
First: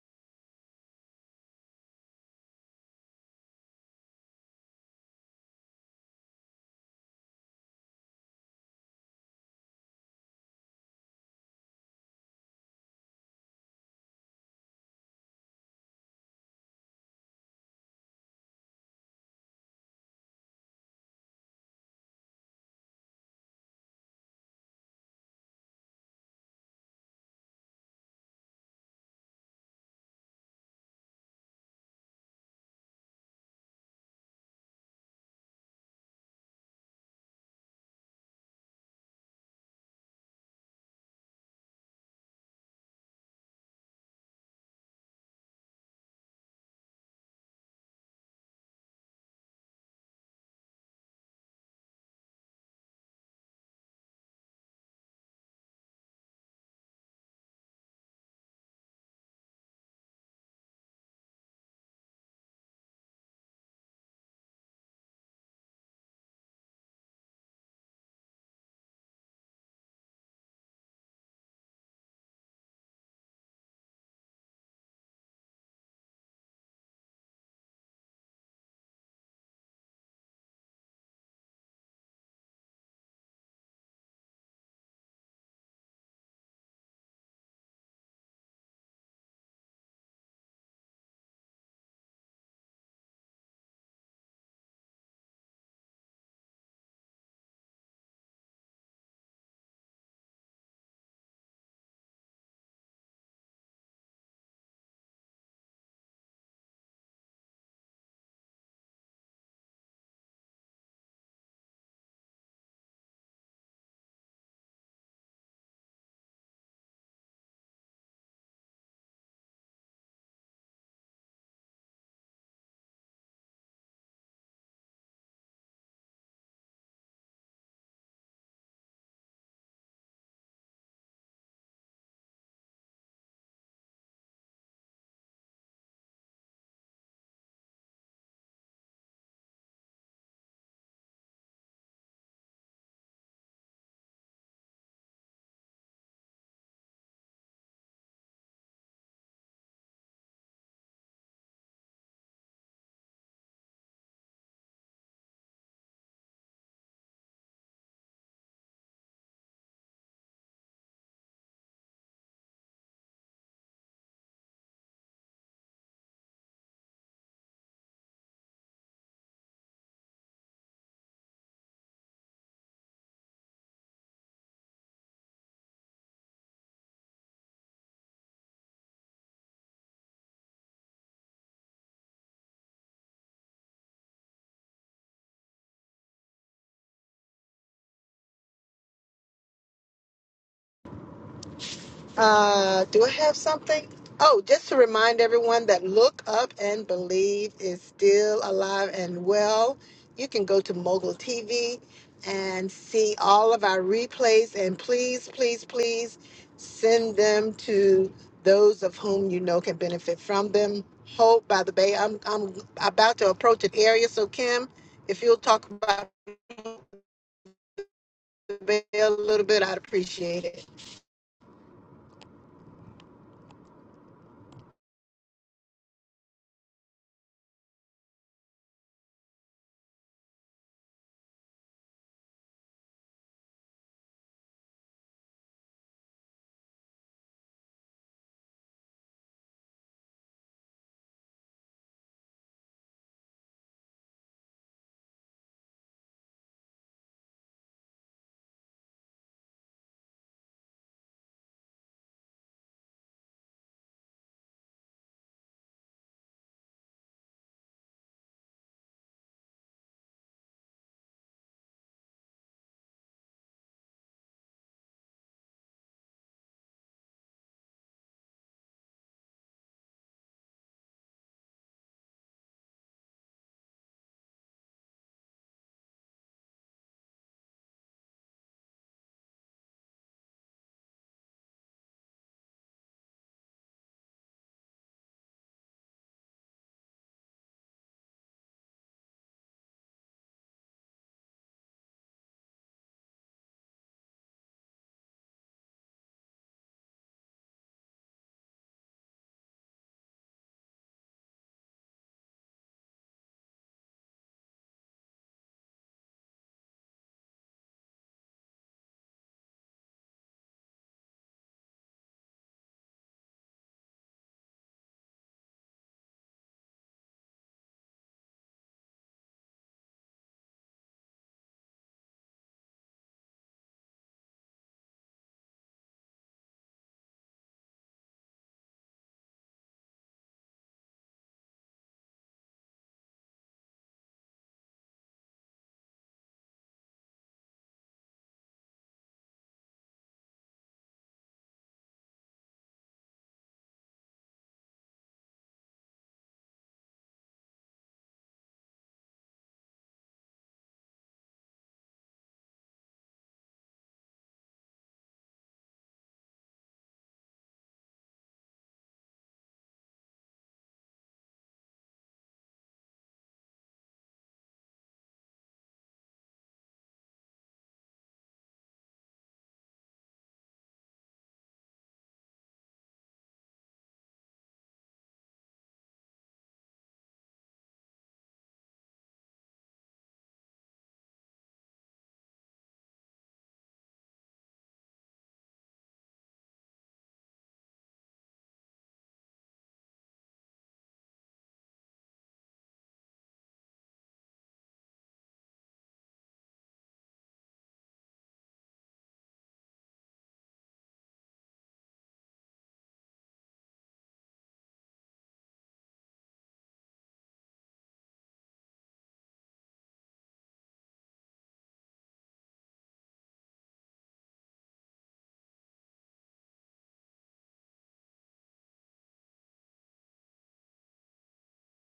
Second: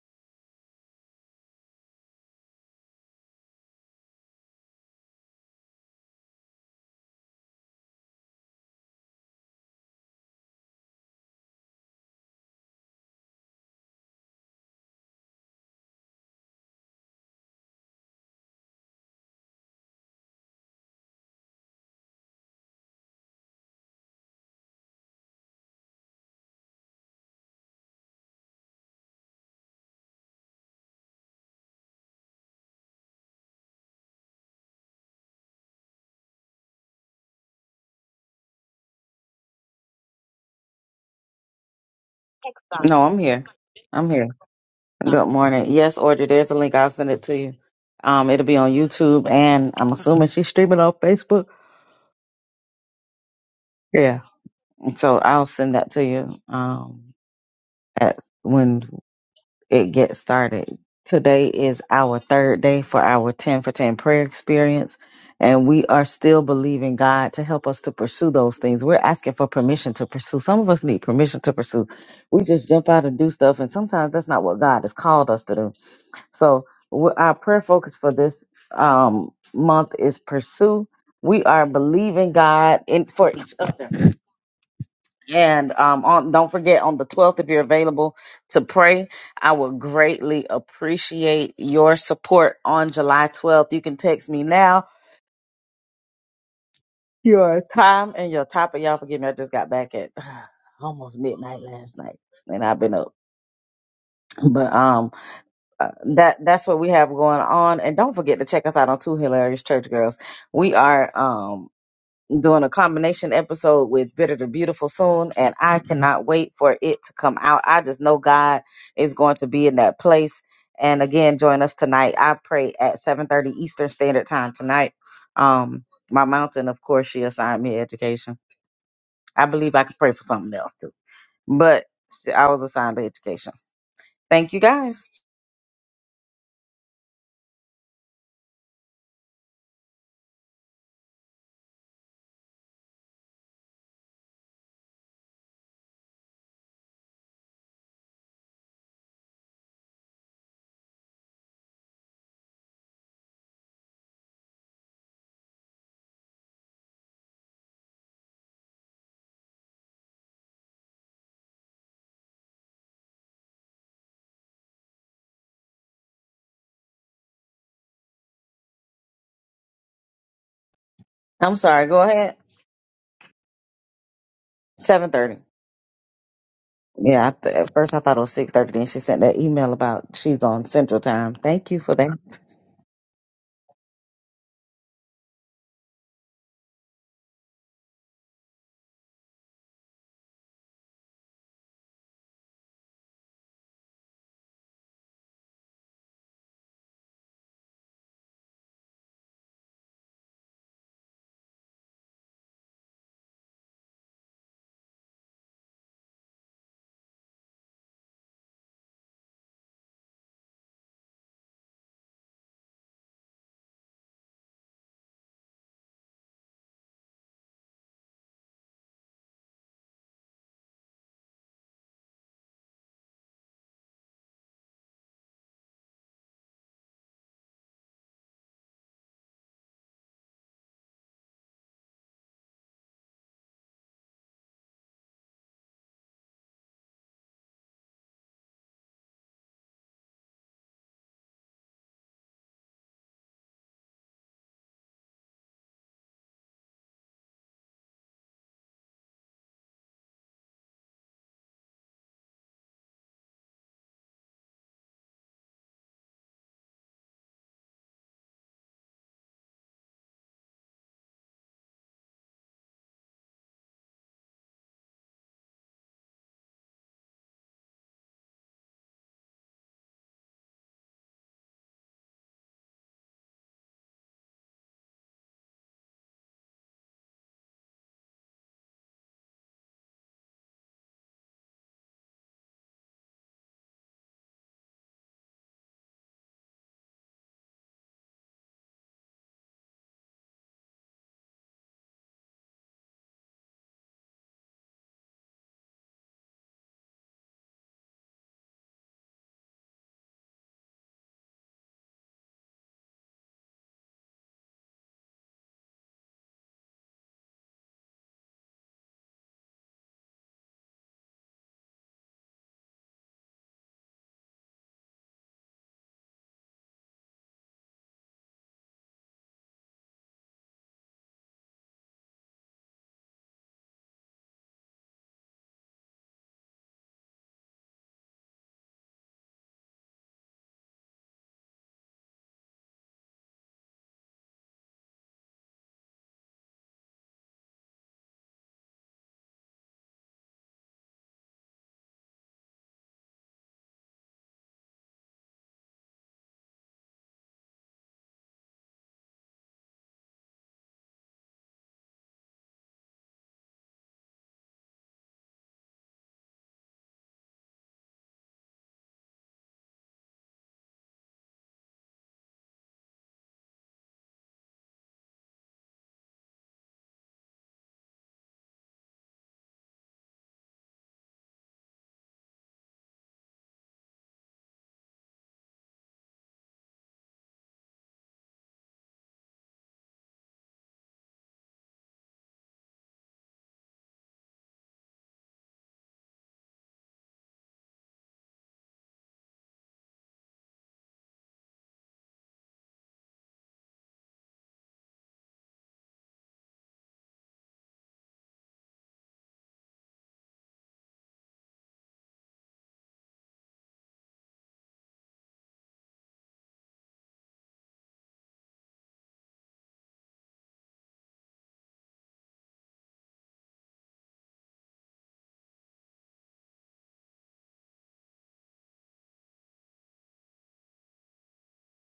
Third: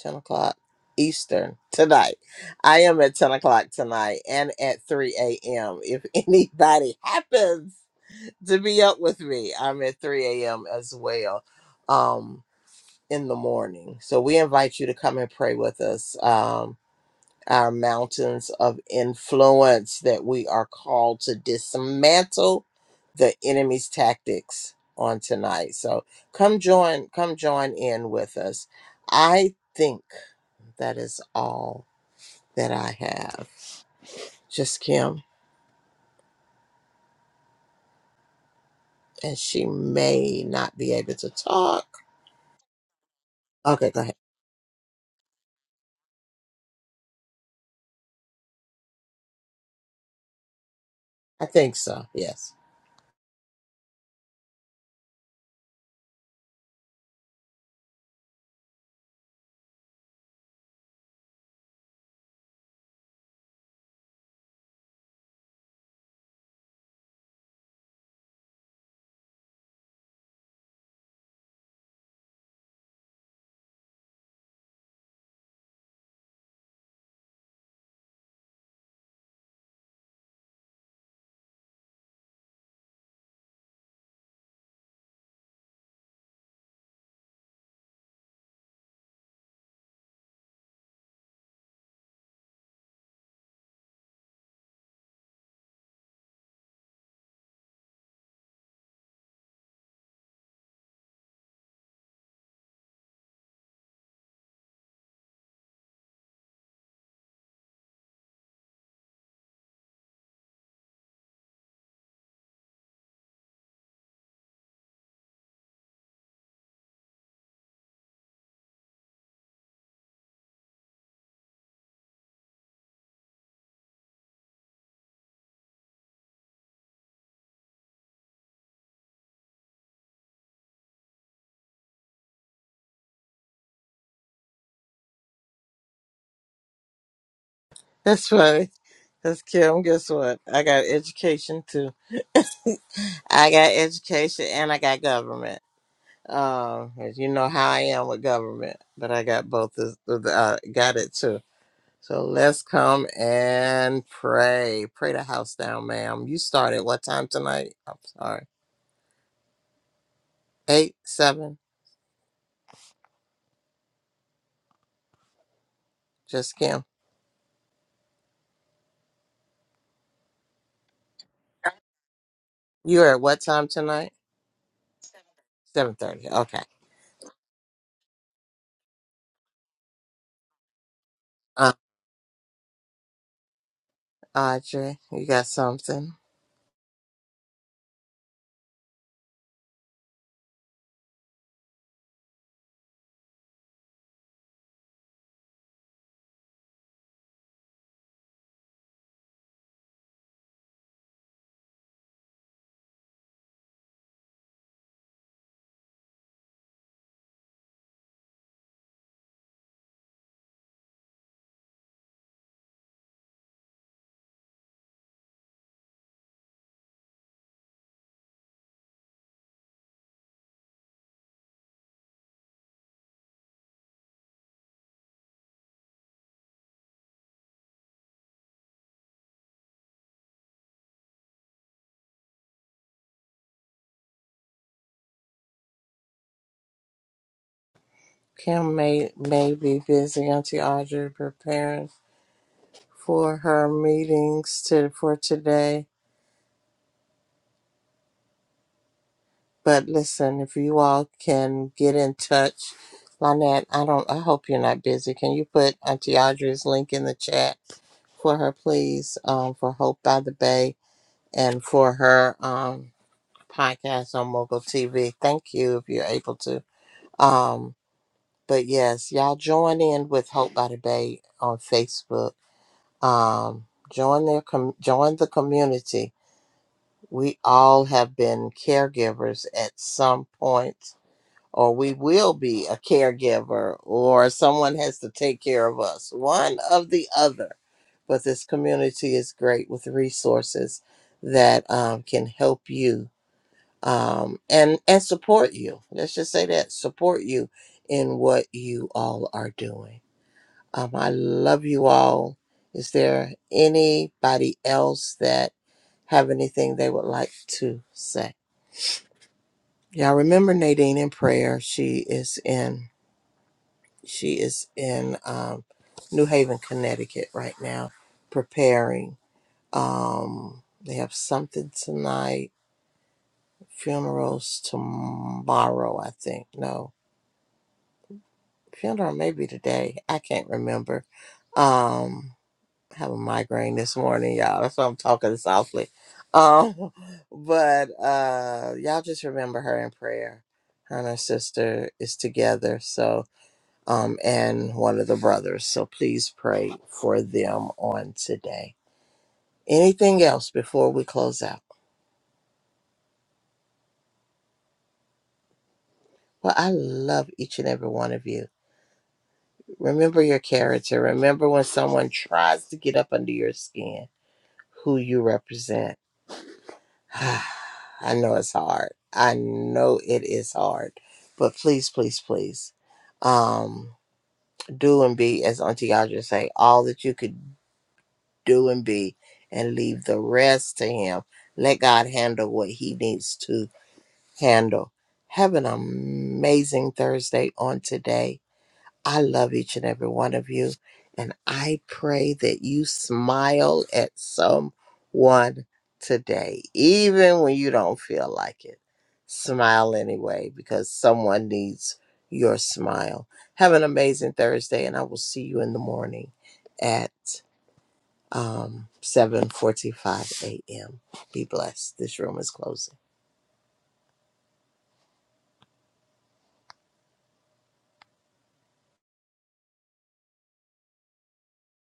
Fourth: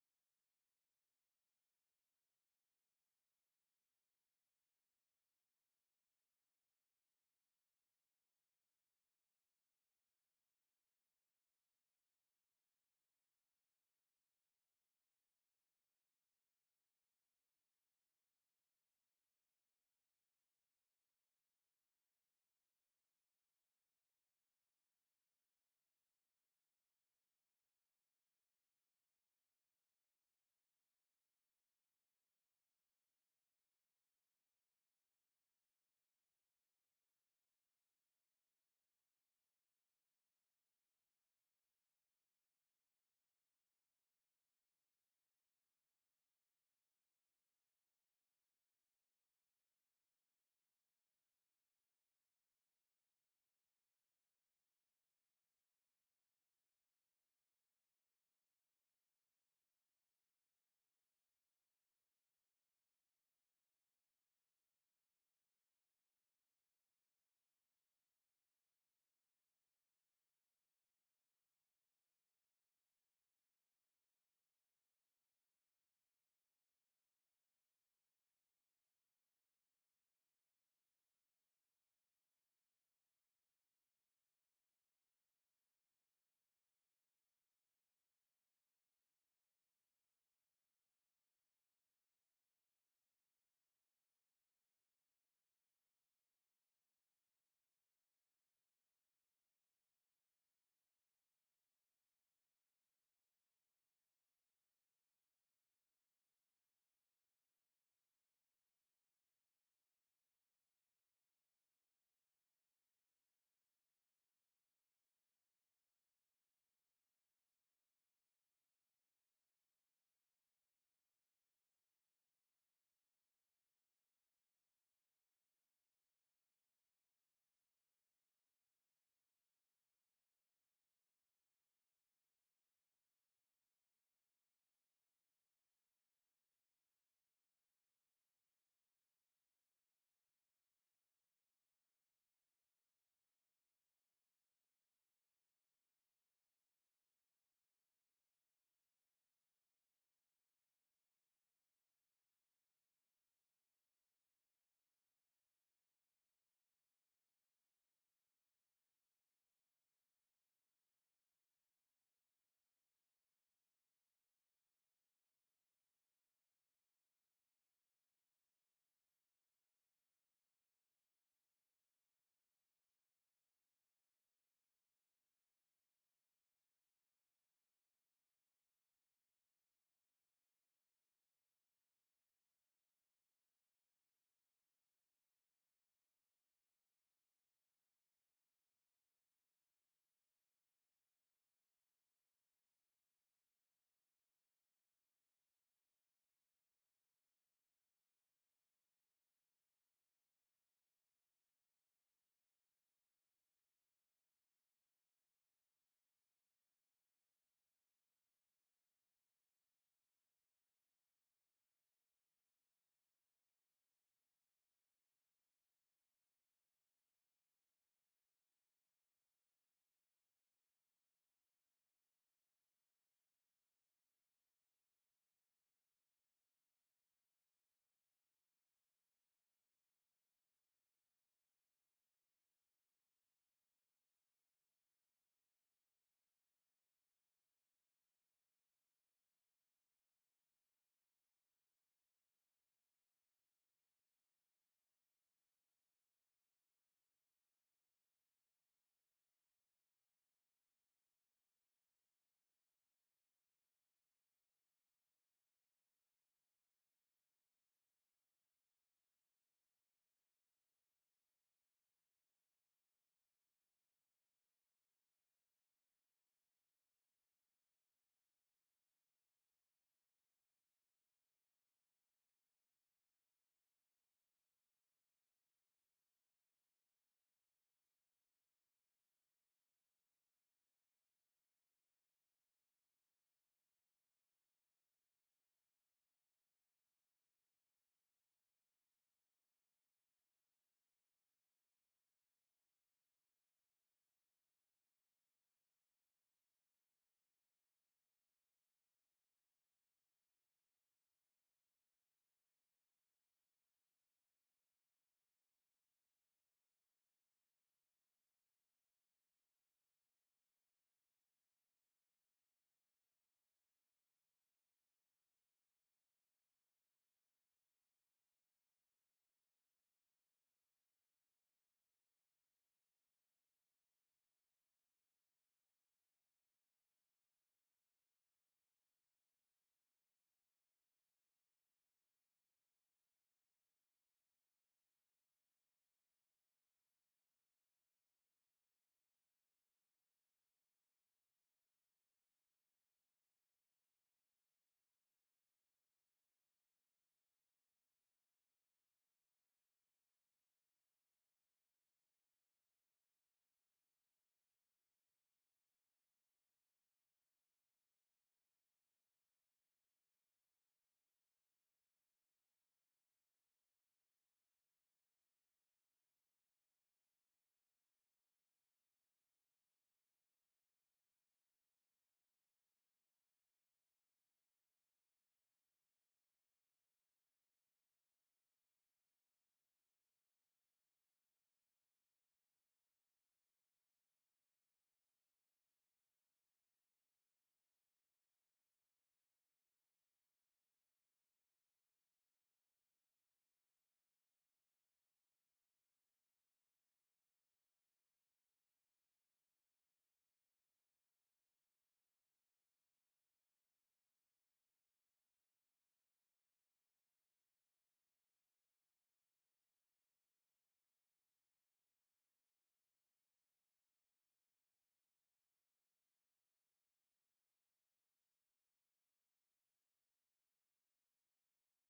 Speaker 4: 10 o'clock Eastern tonight. I am at 10 o'clock tonight and at 3 a.m. If anybody [laughs] happens to be up with me, I'm at 3 a.m. as well. Um, in the morning. So we invite you to come and pray with us. Um, our mountains of influence that we are called to dismantle the enemy's tactics on tonight. So come join, come join in with us. I think that is all that I have. Just Kim, and she may not be able to talk.
Speaker 2: No, I'm here.
Speaker 4: Okay, go
Speaker 2: I'm
Speaker 4: ahead.
Speaker 2: here. Good morning. Yes, Audrey, there's a link. I'll send it to you. Um, it'll be on YouTube and I'm assuming she's streaming on Facebook.
Speaker 4: I think so. Yes,
Speaker 2: Yeah. So I'll send that to you um at when it gets started. Today is our third day for our 10 for 10 prayer experience. And we are still believing God to help us to pursue those things. We're asking for permission to pursue. Some of us need permission to pursue. We just jump out and do stuff. And sometimes that's not what God has called us to do So wh- our prayer focus for this um, month is pursue. We are believing God in for each other. And um, on, don't forget, on the 12th, if you're available to pray, I would greatly appreciate your support on July 12th. You can text me now your time and your topic. Y'all forgive me, I just got back at [sighs] almost midnight last night and I've been up. But um, uh, that that's what we have going on. And don't forget to check us out on Two Hilarious Church Girls. We are um doing a combination episode with Bitter to Beautiful soon, and I cannot wait for it to come out. I just know God is going to be in that place. And again, join us tonight. I pray at seven thirty Eastern Standard Time tonight. Um, my mountain, of course, she assigned me education. I believe I could pray for something else too, but I was assigned to education. Thank you guys.
Speaker 4: that's funny. That's Kim. Guess what? I got education too. I got education and I got government. Um, as you know how I am with government, but I got both. Of, of the- uh, got it too. So let's come and pray. Pray the house down, ma'am. You started what time tonight? I'm sorry. Eight, seven. Just Kim.
Speaker 2: I'm sorry. Go ahead.
Speaker 4: You are at what time tonight?
Speaker 2: Seven thirty.
Speaker 4: Seven thirty. Okay.
Speaker 2: Yeah, I th- at first I thought it was six thirty. Then she sent that email about she's on Central Time. Thank
Speaker 4: Uh,
Speaker 2: you for that.
Speaker 4: Audrey, you got something?
Speaker 3: Uh, do I have something? Oh, just to remind everyone that Look Up and Believe is still alive and well. You can go to Mogul TV and see all of our replays. And please, please, please send them to those of whom you know can benefit from them. Hope by the Bay. I'm I'm about to approach an area, so Kim, if you'll talk about the Bay a little bit, I'd appreciate it.
Speaker 4: Kim may may be busy. Auntie Audrey preparing for her meetings to for today. But listen, if you all can get in touch, Lynette, I don't. I hope you're not busy. Can you put Auntie Audrey's link in the chat for her, please? Um, for Hope by the Bay and for her um podcast on Mogul TV. Thank you if you're able to. Um, but yes, y'all join in with Hope by the Bay on Facebook. Um, join their com- join the community. We all have been caregivers at some point or we will be a caregiver, or someone has to take care of us, one of the other. But this community is great with resources that um, can help you um, and and support you. Let's just say that support you in what you all are doing. Um, I love you all. Is there anybody else that have anything they would like to say? Y'all remember Nadine in prayer. She is in. She is in um, New Haven, Connecticut right now, preparing. Um, they have something tonight, funerals tomorrow, I think. No, funeral maybe today. I can't remember. Um, I have a migraine this morning, y'all. That's why I'm talking softly. Um, but uh, y'all just remember her in prayer. Her and her sister is together, so um, and one of the brothers. So please pray for them on today. Anything else before we close out? Well, I love each and every one of you. Remember your character. Remember when someone tries to get up under your skin, who you represent. [sighs] I know it's hard. I know it is hard. But please, please, please. Um, do and be, as Auntie Audrey say, all that you could do and be and leave the rest to him. Let God handle what he needs to handle. Have an amazing Thursday on today. I love each and every one of you. And I pray that you smile at someone today, even when you don't feel like it. Smile anyway, because someone needs your smile. Have an amazing Thursday, and I will see you in the morning at um, 7.45 a.m. Be blessed. This room is closing.